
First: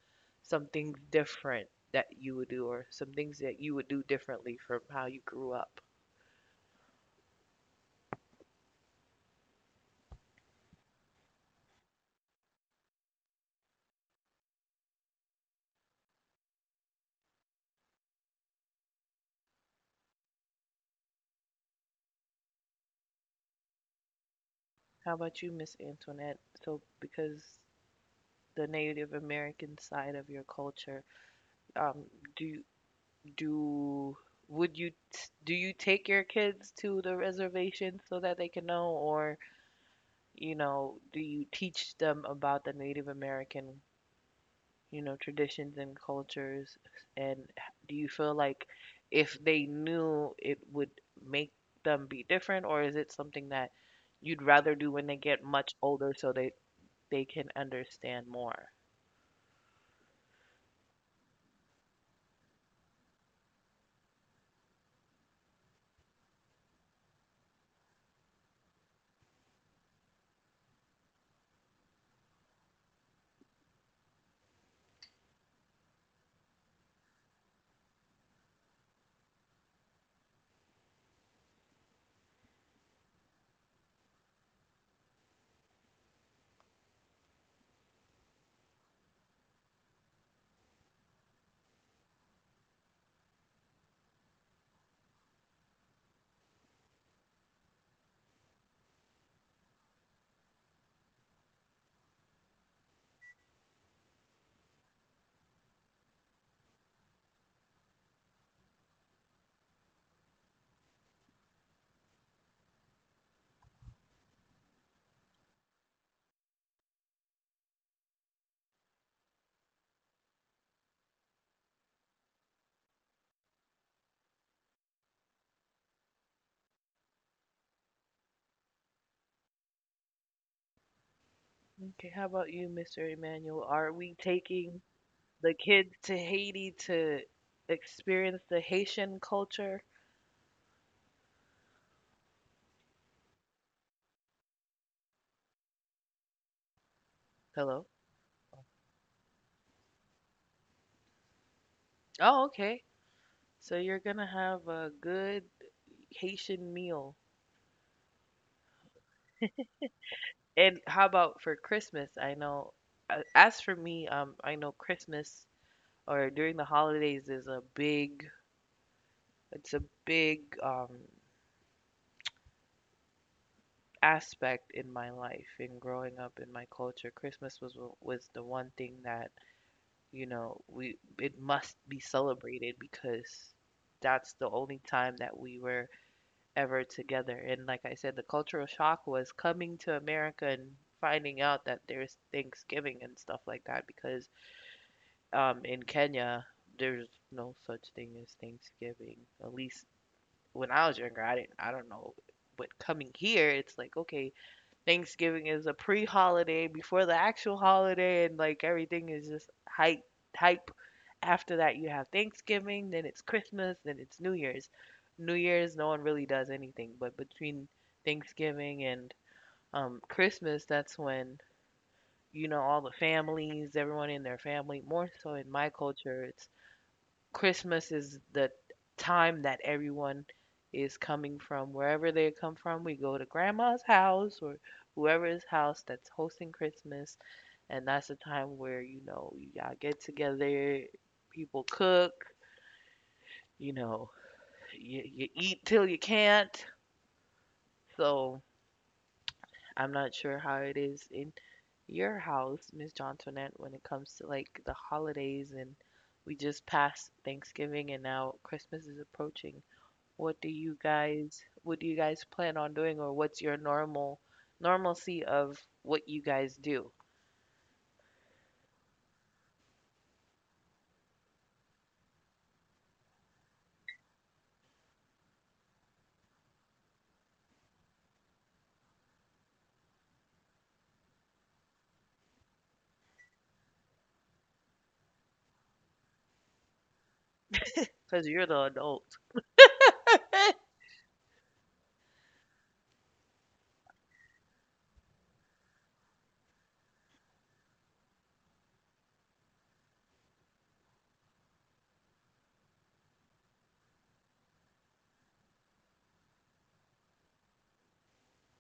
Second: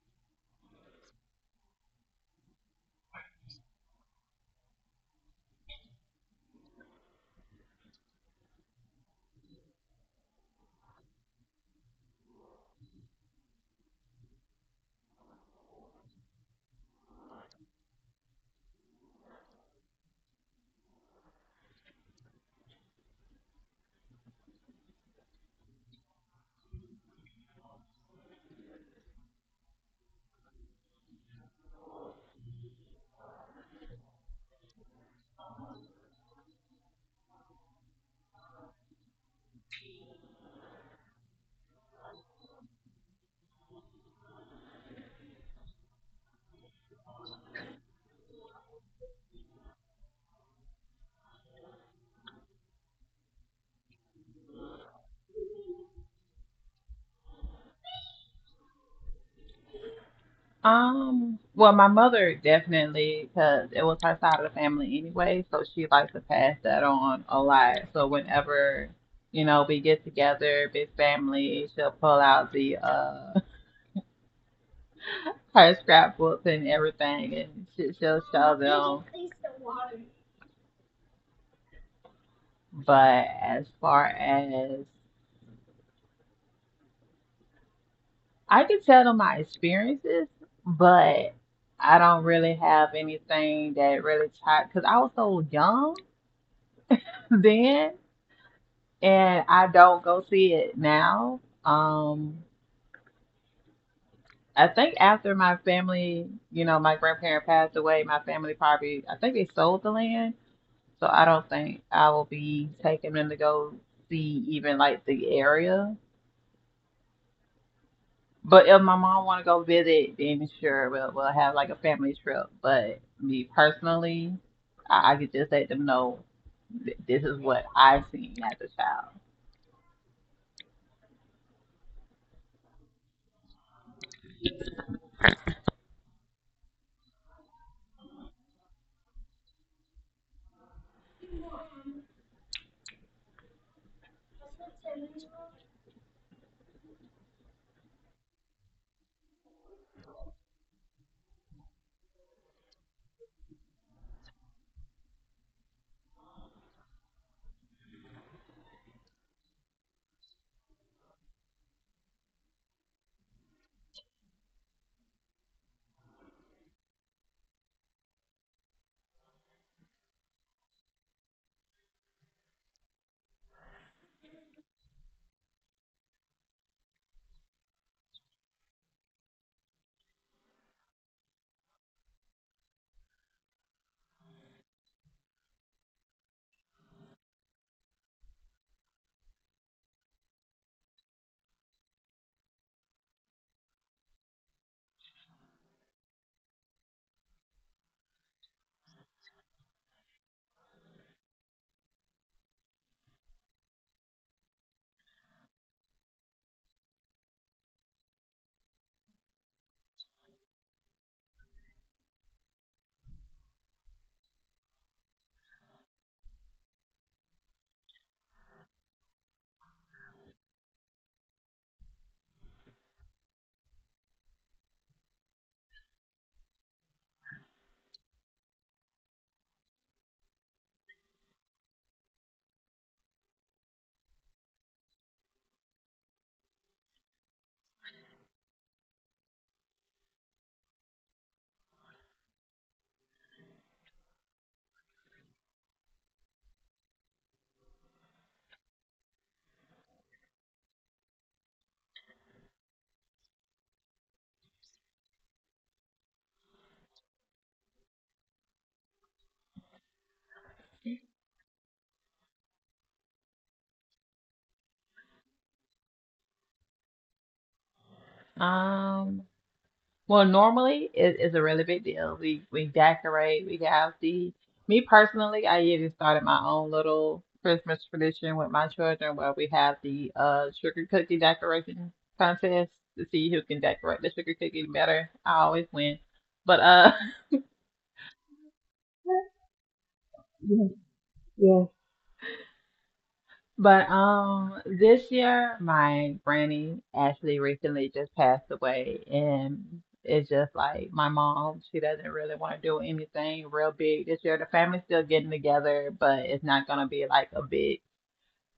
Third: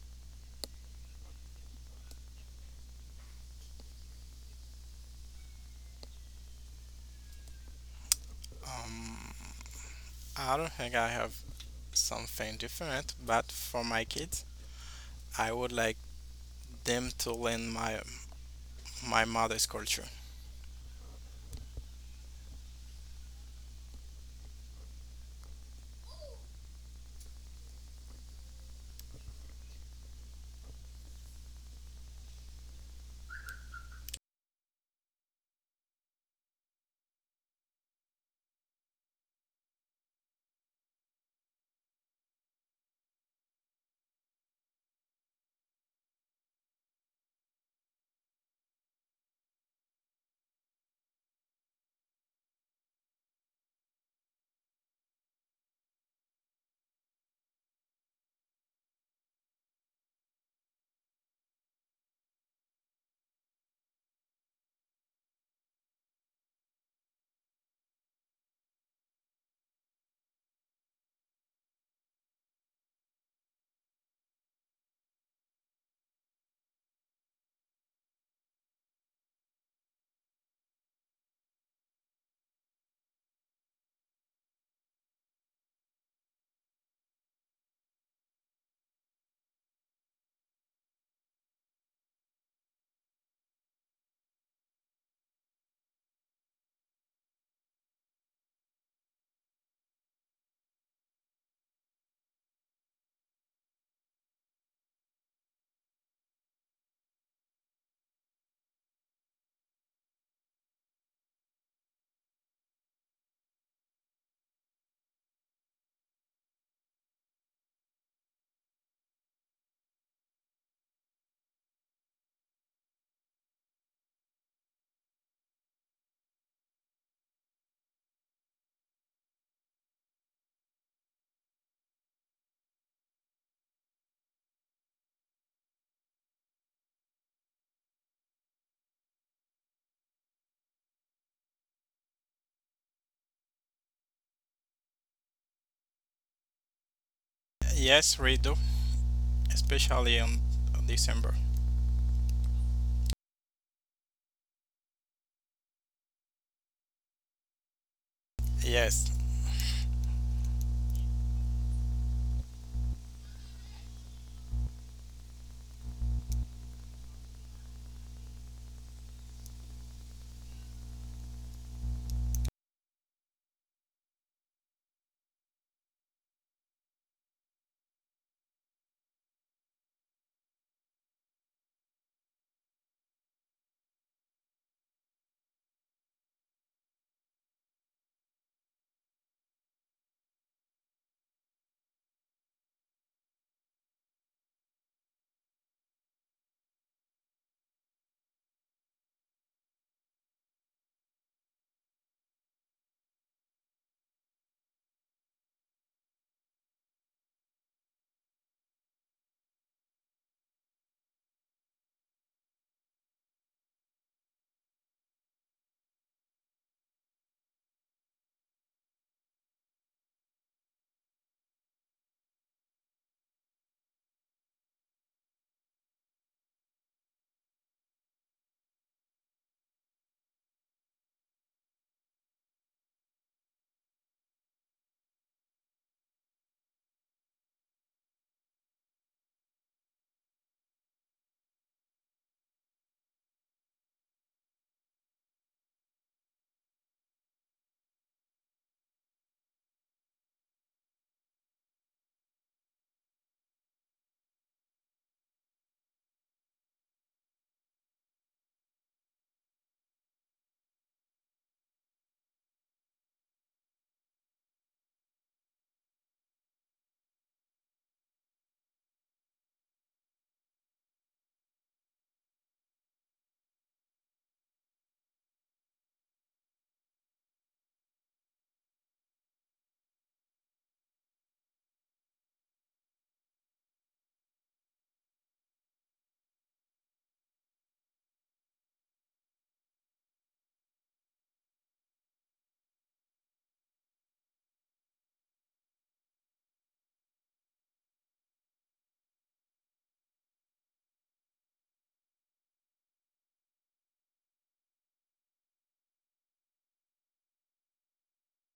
[SPEAKER 1] things different that you would do, or some things that you would do differently from how you grew up?
[SPEAKER 3] Um, I don't think I have something different, but for my kids, I would like them to learn my mother's culture.
[SPEAKER 1] How about you, Miss Antoinette? So because the Native American side of your culture, um, do do would you, do you take your kids to the reservation so that they can know? Or, you know, do you teach them about the Native American, you know, traditions and cultures? And do you feel like if they knew, it would make them be different, or is it something that you'd rather do when they get much older, so they can understand more?
[SPEAKER 2] Well, my mother definitely, because it was her side of the family anyway, so she likes to pass that on a lot. So whenever, you know, we get together, big family, she'll pull out the her scrapbooks and everything, and she'll show them. But as far as I can tell them my experiences, but I don't really have anything that really tied because I was so young then. And I don't go see it now. I think after my family, you know, my grandparent passed away, my family probably, I think they sold the land, so I don't think I will be taking them to go see even like the area. But if my mom want to go visit, then sure, we'll have like a family trip. But me personally, I could just let them know this is what I've seen as a
[SPEAKER 1] Okay, how about you, Mr. Emmanuel? Are we taking the kids to Haiti to experience the Haitian culture? Hello.
[SPEAKER 3] Yes, we do, especially on December.
[SPEAKER 1] Oh, okay. So you're gonna have a good Haitian meal.
[SPEAKER 3] Yes,
[SPEAKER 1] And how about for Christmas? I know, as for me, I know Christmas, or during the holidays, is a big, it's a big aspect in my life in growing up in my culture. Christmas was the one thing that, you know, we, it must be celebrated because that's the only time that we were ever together. And like I said, the cultural shock was coming to America and finding out that there's Thanksgiving and stuff like that, because in Kenya there's no such thing as Thanksgiving. At least when I was younger, I didn't. I don't know. But coming here, it's like, okay, Thanksgiving is a pre-holiday before the actual holiday, and like everything is just hype, hype after that, you have Thanksgiving, then it's Christmas, then it's New Year's. New Year's, no one really does anything, but between Thanksgiving and Christmas, that's when you know all the families, everyone in their family. More so in my culture, it's Christmas is the time that everyone is coming from wherever they come from. We go to grandma's house, or whoever's house that's hosting Christmas, and that's the time where you know y'all get together, people cook, you know, you eat till you can't. So I'm not sure how it is in your house, Miss Johnsonette, when it comes to like the holidays, and we just passed Thanksgiving and now Christmas is approaching. What do you guys, plan on doing, or what's your normal normalcy of what you guys do?
[SPEAKER 2] child. Well, normally it is a really big deal. We decorate, we have the me personally, I even started my own little Christmas tradition with my children where we have the sugar cookie decoration contest to see who can decorate the sugar cookie better. I always win. But
[SPEAKER 1] Because you're the adult.
[SPEAKER 2] but this year, my granny actually recently just passed away, and it's just like my mom, she doesn't really want to do anything real big this year. The family's still getting together, but it's not gonna be like a big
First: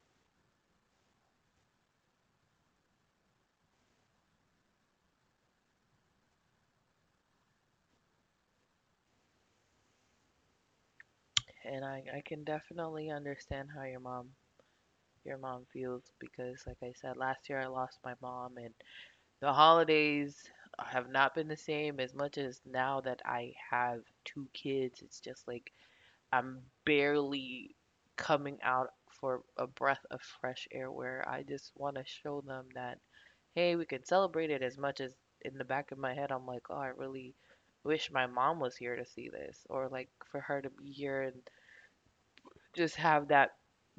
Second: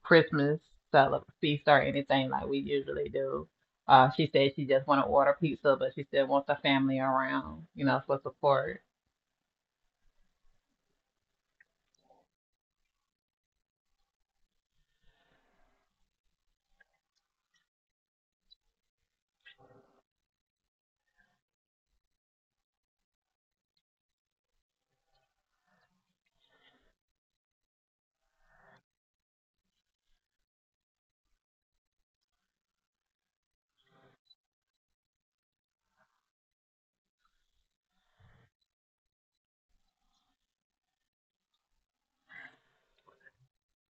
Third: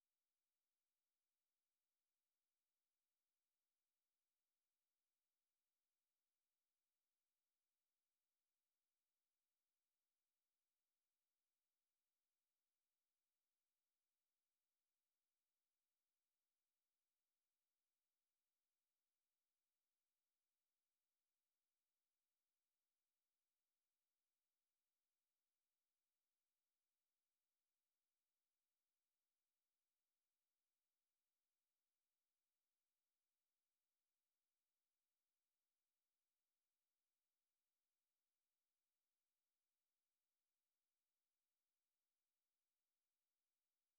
[SPEAKER 2] Christmas feast or anything like we usually do. She said she just want to order pizza, but she still wants the family around, you know, for support.
[SPEAKER 1] And I can definitely understand how your mom feels, because like I said, last year I lost my mom, and the holidays have not been the same. As much as now that I have two kids, it's just like, I'm barely coming out for a breath of fresh air, where I just want to show them that, hey, we can celebrate it, as much as in the back of my head, I'm like, oh, I really wish my mom was here to see this, or like for her to be here and just have that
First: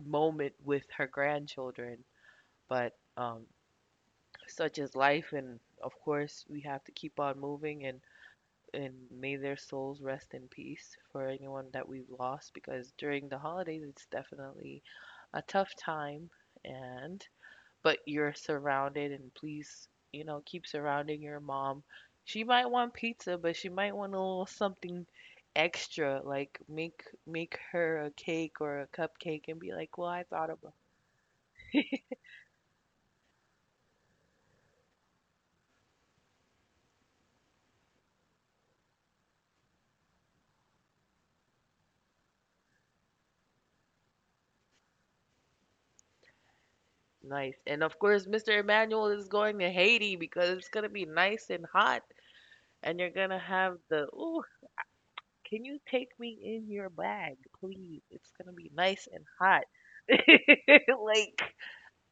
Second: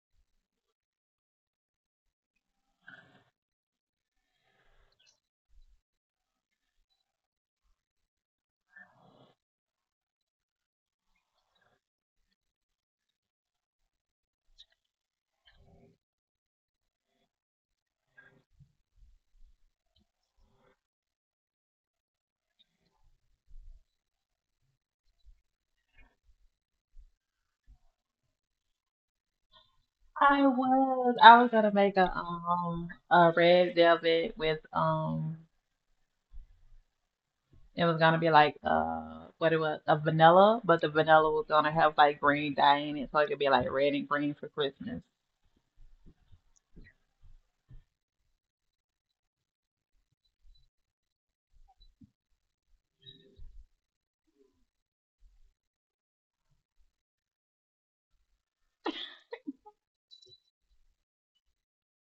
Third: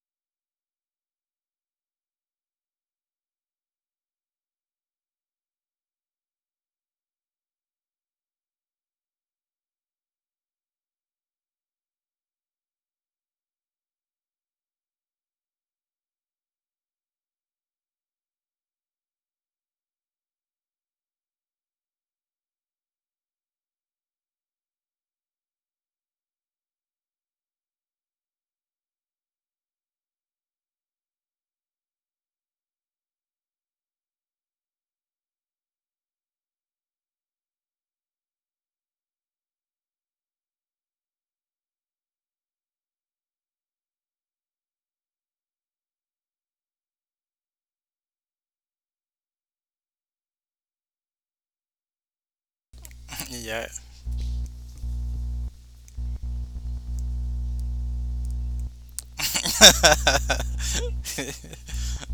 [SPEAKER 1] moment with her grandchildren. But such is life, and of course we have to keep on moving, and may their souls rest in peace for anyone that we've lost, because during the holidays it's definitely a tough time. And but you're surrounded, and please, you know, keep surrounding your mom. She might want pizza, but she might want a little something extra, like make her a cake or a cupcake and be like, well, I thought about —
[SPEAKER 2] I was gonna make a red velvet with. It was gonna be like what it was a vanilla, but the vanilla was gonna have like green dye in it, so it could be like red and green for Christmas.
[SPEAKER 1] Nice. And of course, Mr. Emmanuel is going to Haiti because it's going to be nice and hot, and you're going to
[SPEAKER 3] yeah,
[SPEAKER 1] have the, ooh, can you take me in your bag, please? It's going to be nice and hot. Like,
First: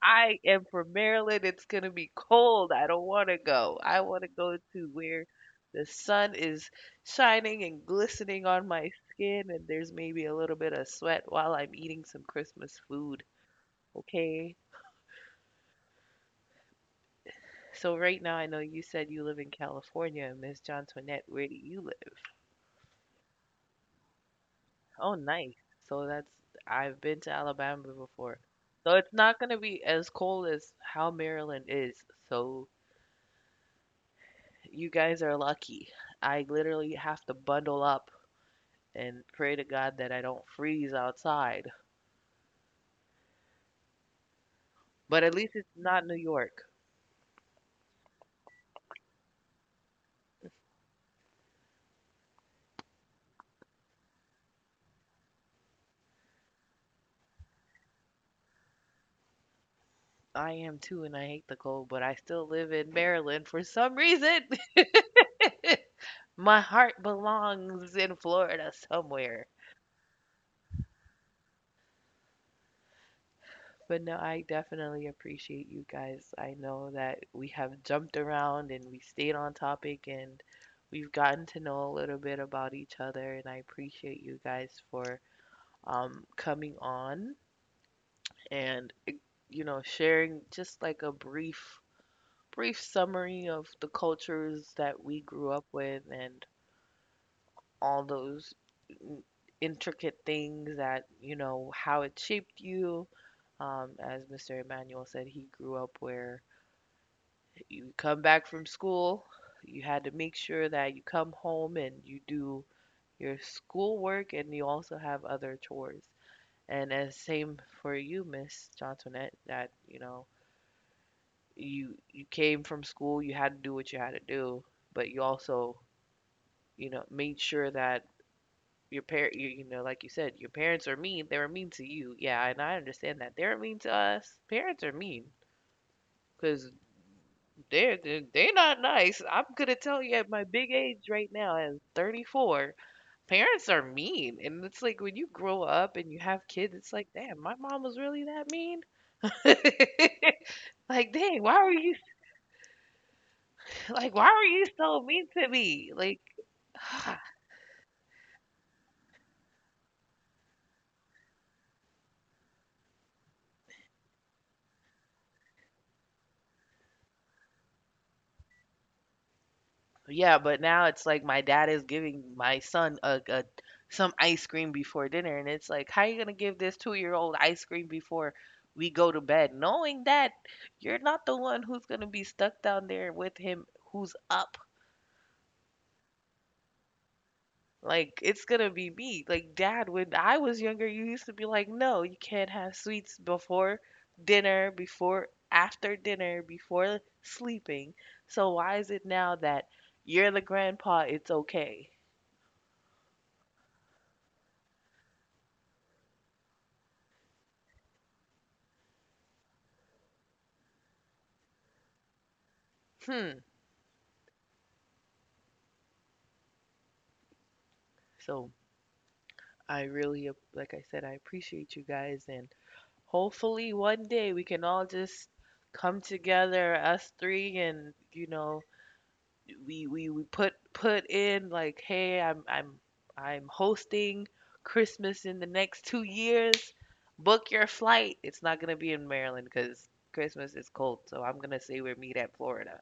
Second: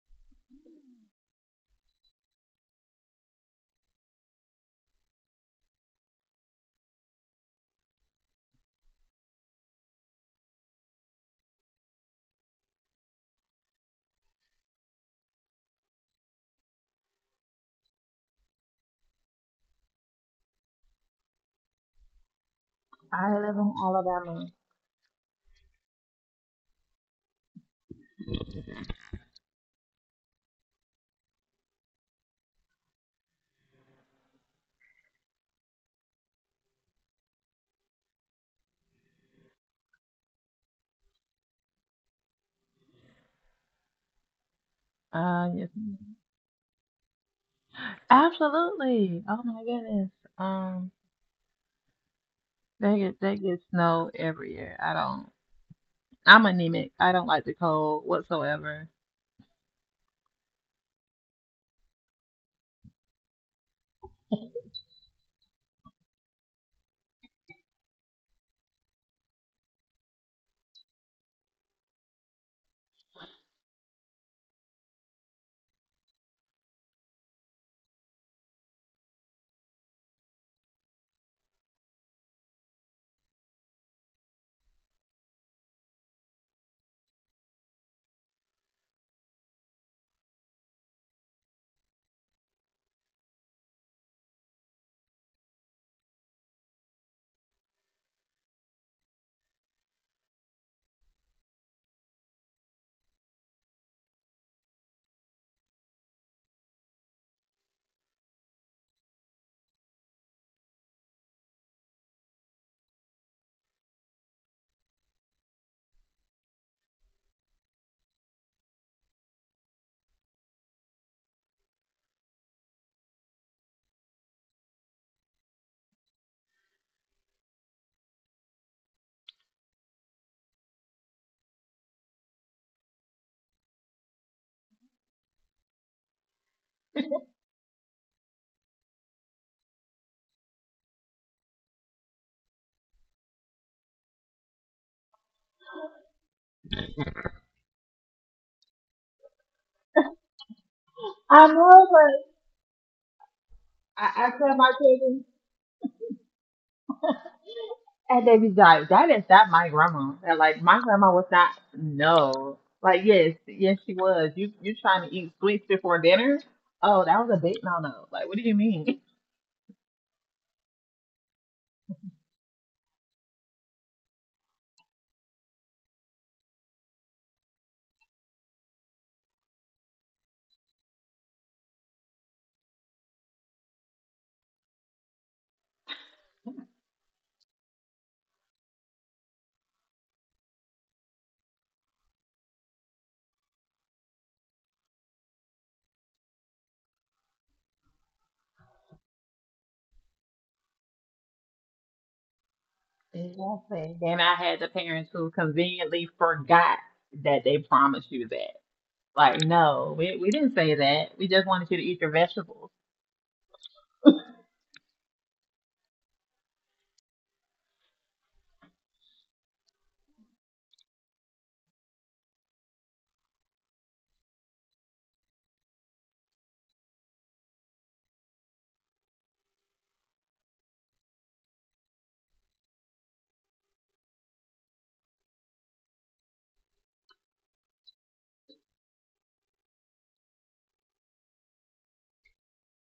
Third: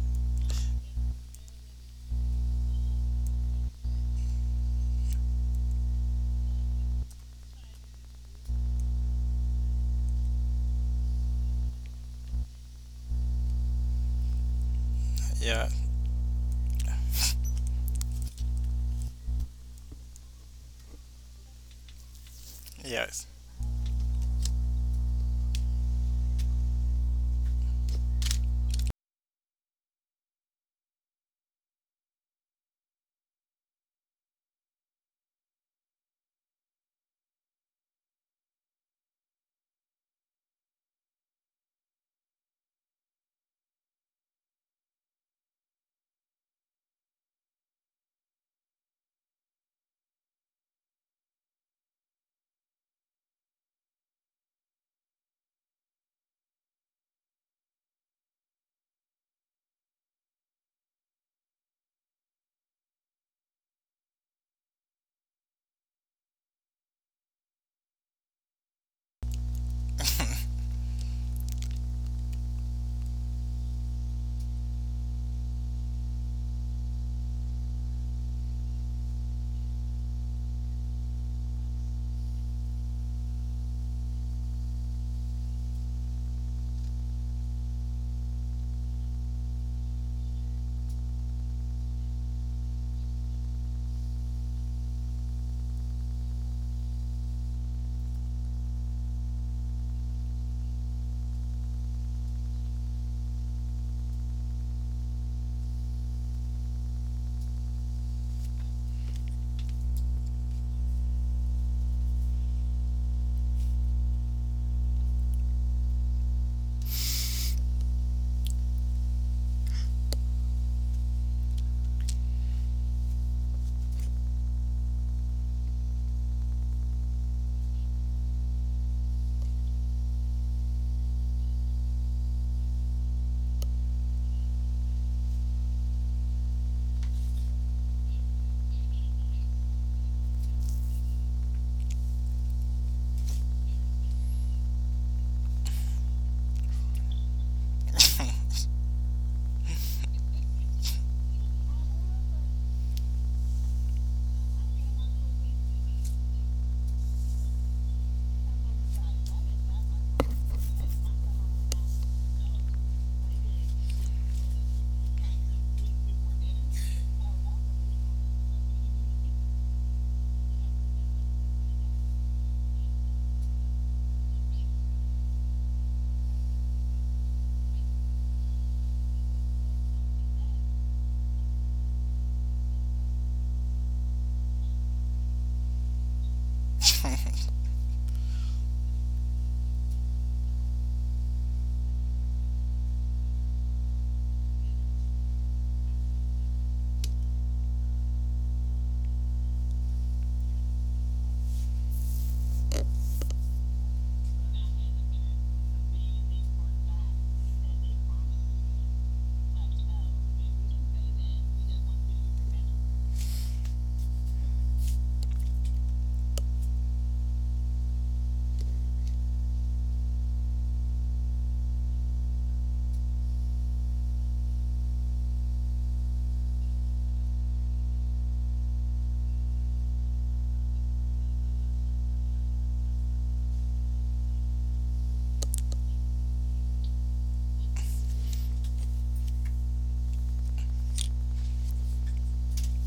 [SPEAKER 1] I am from Maryland. It's going to be cold. I don't want to go. I want to go to where the sun is shining and glistening on my skin, and there's maybe a little bit of sweat while I'm eating some Christmas food. Okay?
[SPEAKER 3] yeah,
[SPEAKER 1] So right now, I know you said you live in California, Miss John Toinette. Where do you live?
[SPEAKER 3] yes,
[SPEAKER 2] I live in Alabama.
[SPEAKER 1] Oh, nice. So that's I've been to Alabama before. So it's not gonna be as cold as how Maryland is. So you guys are lucky. I literally have to bundle up and pray to God that I don't freeze outside. But at least
[SPEAKER 2] Yes,
[SPEAKER 1] it's not
[SPEAKER 2] ma'am.
[SPEAKER 1] New York.
[SPEAKER 2] Absolutely. Oh my goodness. Um they get snow every year. I don't, I'm anemic. I don't like the cold whatsoever.
[SPEAKER 1] I am too, and I hate the cold, but I still live in Maryland for some reason. My heart belongs in Florida somewhere. But no, I definitely appreciate you guys. I know that we have jumped around and we stayed on topic and we've gotten to know a little bit about each other. And I appreciate you guys for coming on and, sharing just like a brief, brief summary of the cultures that we grew up with and all those mm, intricate things that, you know, how it shaped you. As Mr. Emmanuel said, he grew up where you come back from school, you had to make sure that you come home and you do your schoolwork and you also have other chores. And as same for you, Miss Johnsonette, that you know you came from school, you had to do what you had to do, but you also you know made sure that you, you know, like you said, your parents are mean, they were mean to you, yeah, and I understand that they are mean to us. Parents are mean because they're not nice. I'm gonna tell you, at my big age right now, at 34, parents are mean, and it's like when you grow up and you have kids, it's like, damn, my mom was really that mean. Like, dang,
[SPEAKER 2] I
[SPEAKER 1] why are
[SPEAKER 2] know,
[SPEAKER 1] you,
[SPEAKER 2] but
[SPEAKER 1] like, why
[SPEAKER 2] I
[SPEAKER 1] are
[SPEAKER 2] tell
[SPEAKER 1] you
[SPEAKER 2] my
[SPEAKER 1] so
[SPEAKER 2] kids.
[SPEAKER 1] mean to me? Like,
[SPEAKER 2] And they be like, that is not my grandma. And like my grandma was not, no. Like yes, yes she was. You trying to eat sweets before dinner? Oh, that was a big no no. Like what do you mean?
[SPEAKER 1] yeah, but now it's like my dad is giving my son a some ice cream before dinner, and it's like, how are you gonna give this two-year-old ice cream before we go to bed, knowing that you're not the one who's gonna be stuck down there with him who's up. Like it's gonna be me. Like, dad, when I was younger, you used to be like, no, you can't have sweets before dinner, before, after dinner, before sleeping. So why is it now that you're the grandpa, it's okay?
[SPEAKER 2] Exactly. Then I had the parents who conveniently forgot that they promised you that. Like, no, we didn't say that. We just wanted you to eat your vegetables.
[SPEAKER 1] Hmm. So I really, like I said, I appreciate you guys, and hopefully one day we can all just come together, us three, and you know, we put in like, hey, I'm hosting Christmas in the next two years. Book your flight. It's not gonna be in Maryland because Christmas is cold, so I'm gonna say we meet at Florida.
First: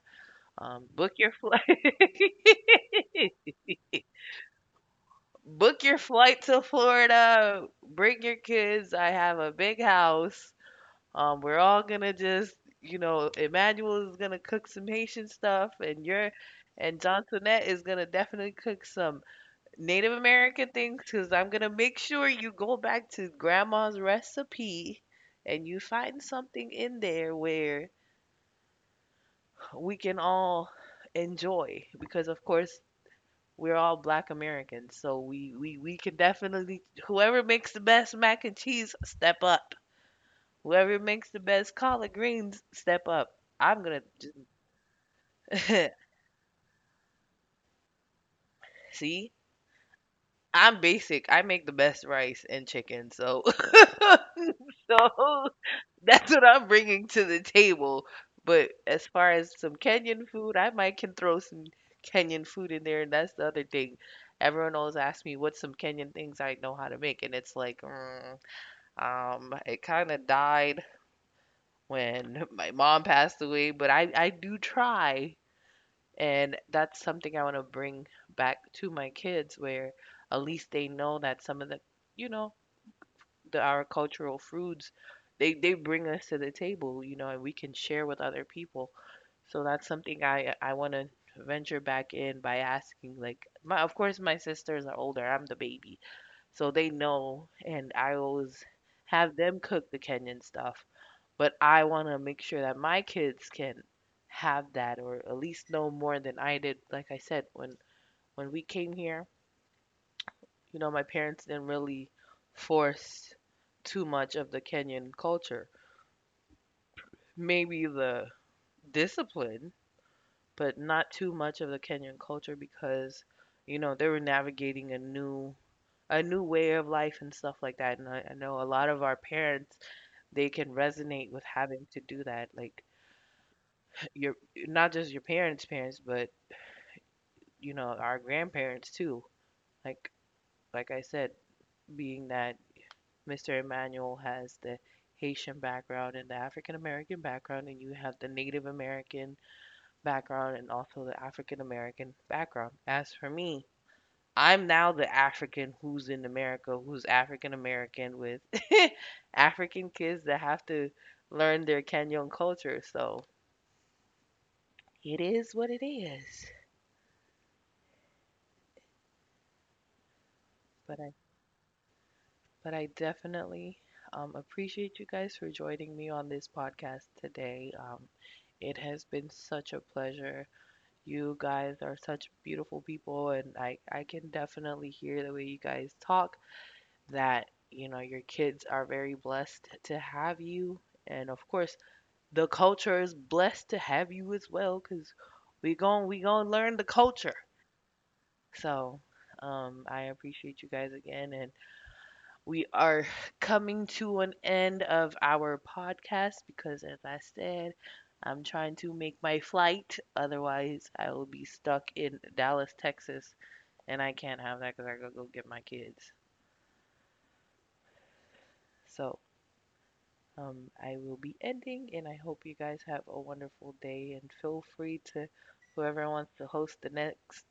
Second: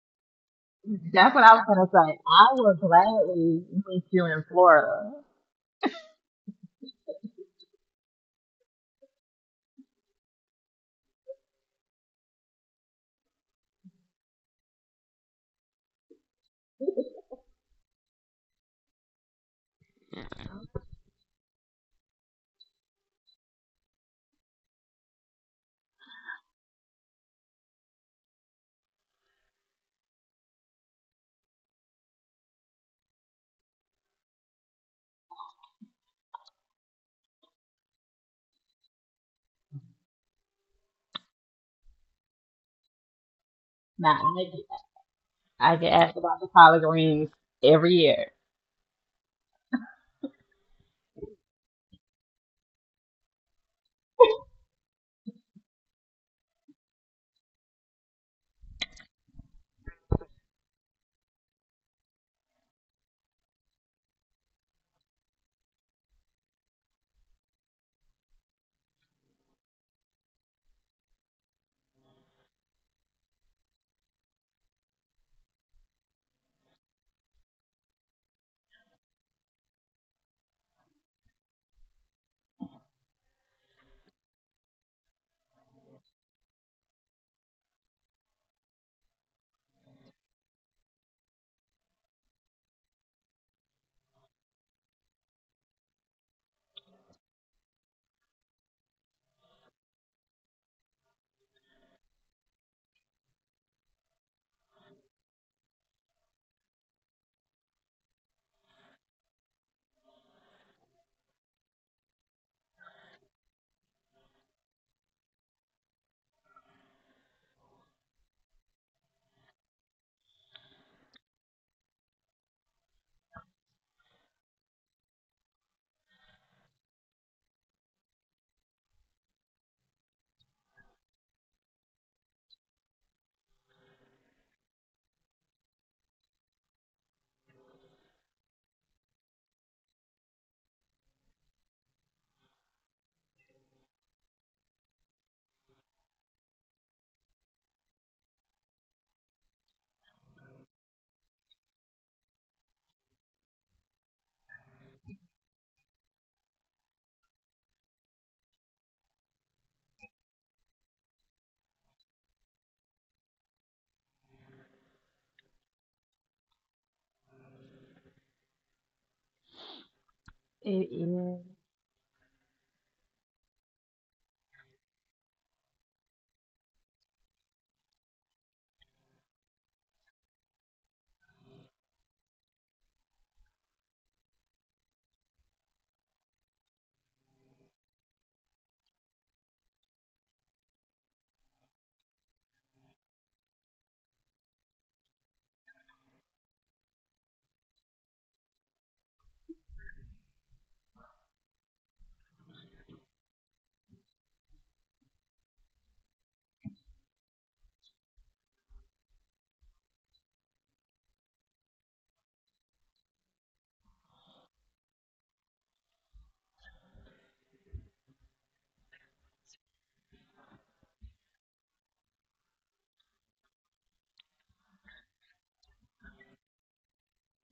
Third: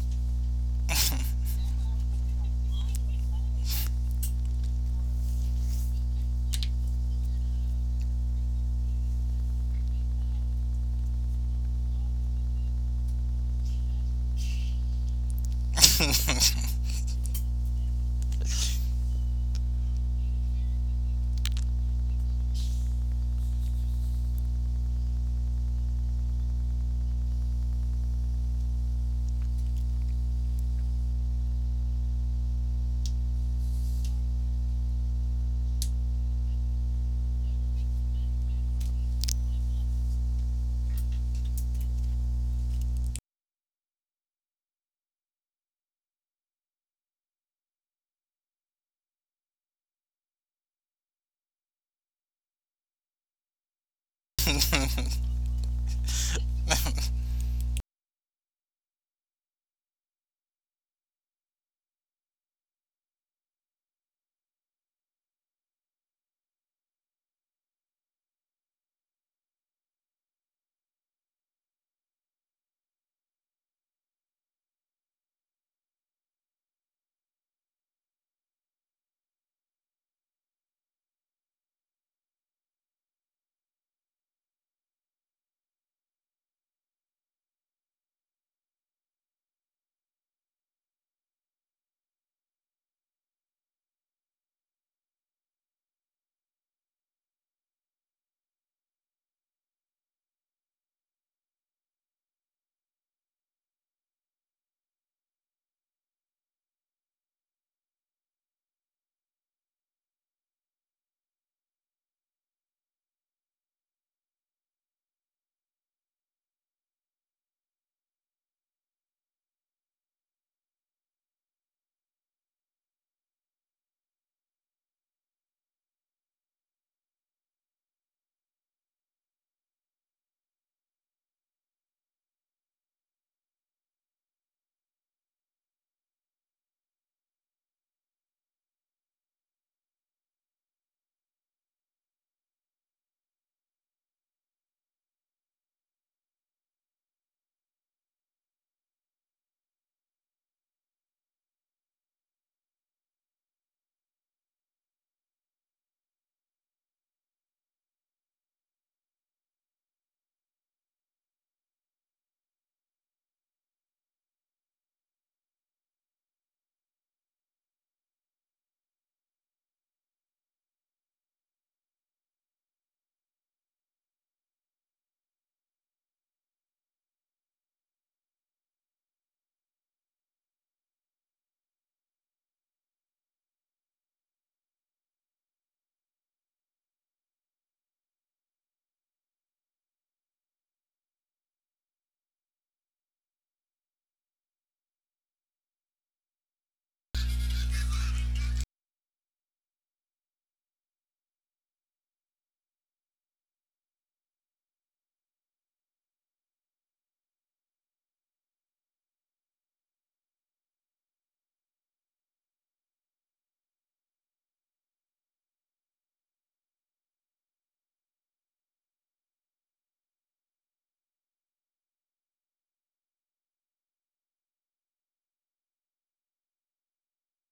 [SPEAKER 1] Book your
[SPEAKER 2] That's what I
[SPEAKER 1] flight.
[SPEAKER 2] was gonna say. I will gladly meet you in Florida.
[SPEAKER 1] Book your flight to Florida. Bring your kids. I have a big house. We're all gonna just, you know, Emmanuel is gonna cook some Haitian stuff, and Johnsonette is gonna definitely cook some Native American things, cause I'm gonna make sure you go back to Grandma's recipe, and you find something in there where we can all enjoy because of course we're all black Americans, so we can definitely, whoever makes the best mac and cheese, step up. Whoever makes the best collard greens, step up. I'm gonna
[SPEAKER 2] Now I get, I get
[SPEAKER 1] just,
[SPEAKER 2] asked about the collard greens every year.
[SPEAKER 1] See. I'm basic. I make the best rice and chicken, so so that's what I'm bringing to the table. But as far as some Kenyan food, I might can throw some Kenyan food in there, and that's the other thing. Everyone always asks me what's some Kenyan things I know how to make, and it's like. Mm, it kind of died when my mom passed away, but I do try. And that's something I want to bring back to my kids where at least they know that some of the, you know, the our cultural foods, they bring us to the table, you know, and we can share with other people. So that's something I want to venture back in by asking, like, my of course my sisters are older, I'm the baby. So they know, and I always have them cook the Kenyan stuff, but I want to make sure that my kids can have that or at least know more than I did. Like I said, when we came here, you know, my parents didn't really force too much of the Kenyan culture. Maybe the discipline, but not too much of the Kenyan culture because, you know, they were navigating a new way of life and stuff like that. And I know a lot of our parents, they can resonate with having to do that. Like your, not just your parents' parents, but you know, our grandparents too. like like I said, being that Mr. Emmanuel has the Haitian background and the African American background, and you have the Native American background and also the African American background, as for me, I'm now the African who's in America, who's African American with African kids that have to learn their Kenyan culture. So it is what it is.
[SPEAKER 2] It
[SPEAKER 1] but i
[SPEAKER 2] is.
[SPEAKER 1] But I definitely appreciate you guys for joining me on this podcast today. It has been such a pleasure. You guys are such beautiful people, and I can definitely hear the way you guys talk that, you know, your kids are very blessed to have you. And of course, the culture is blessed to have you as well, because we gon learn the culture. So, I appreciate you guys again, and we are coming to an end of our podcast because, as I said, I'm trying to make my flight. Otherwise, I will be stuck in Dallas, Texas, and I can't have that because I gotta go get my kids. So, I will be ending, and I hope you guys have a wonderful day. And feel free to, whoever wants to host the next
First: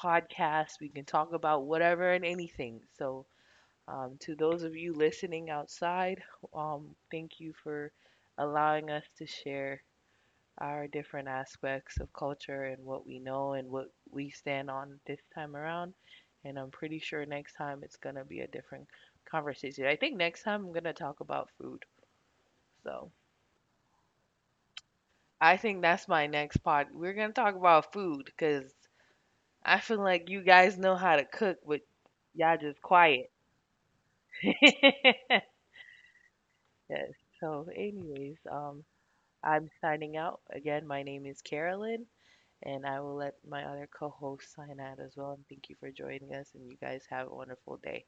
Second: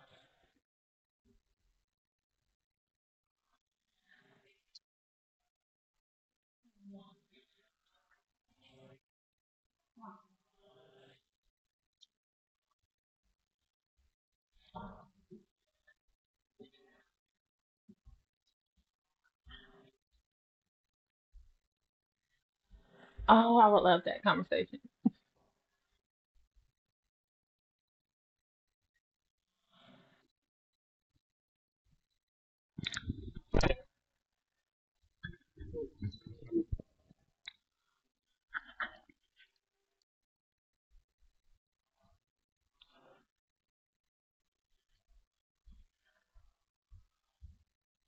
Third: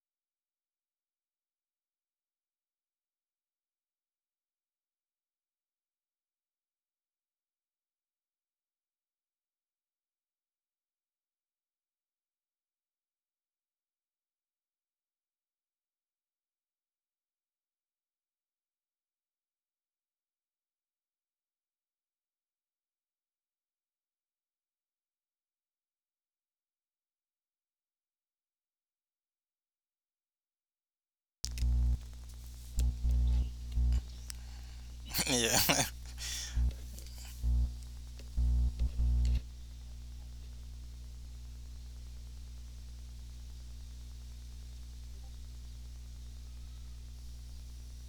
[SPEAKER 1] podcast, we can talk about whatever and anything. So, to those of you listening outside, thank you for allowing us to share our different aspects of culture and what we know and what we stand on this time around. And I'm pretty sure next time it's going to be a different conversation. I think next time I'm going to talk about food. So
[SPEAKER 2] Oh, I would love that conversation.
[SPEAKER 1] I think that's my next pod. We're going to talk about food because I feel like you guys know how to cook, but y'all just quiet.
[SPEAKER 3] yeah.
[SPEAKER 1] Yes. So, anyways, I'm signing out. Again, my name is Carolyn, and I will let my other co host sign out as well. And thank you for joining us, and you guys have a wonderful day.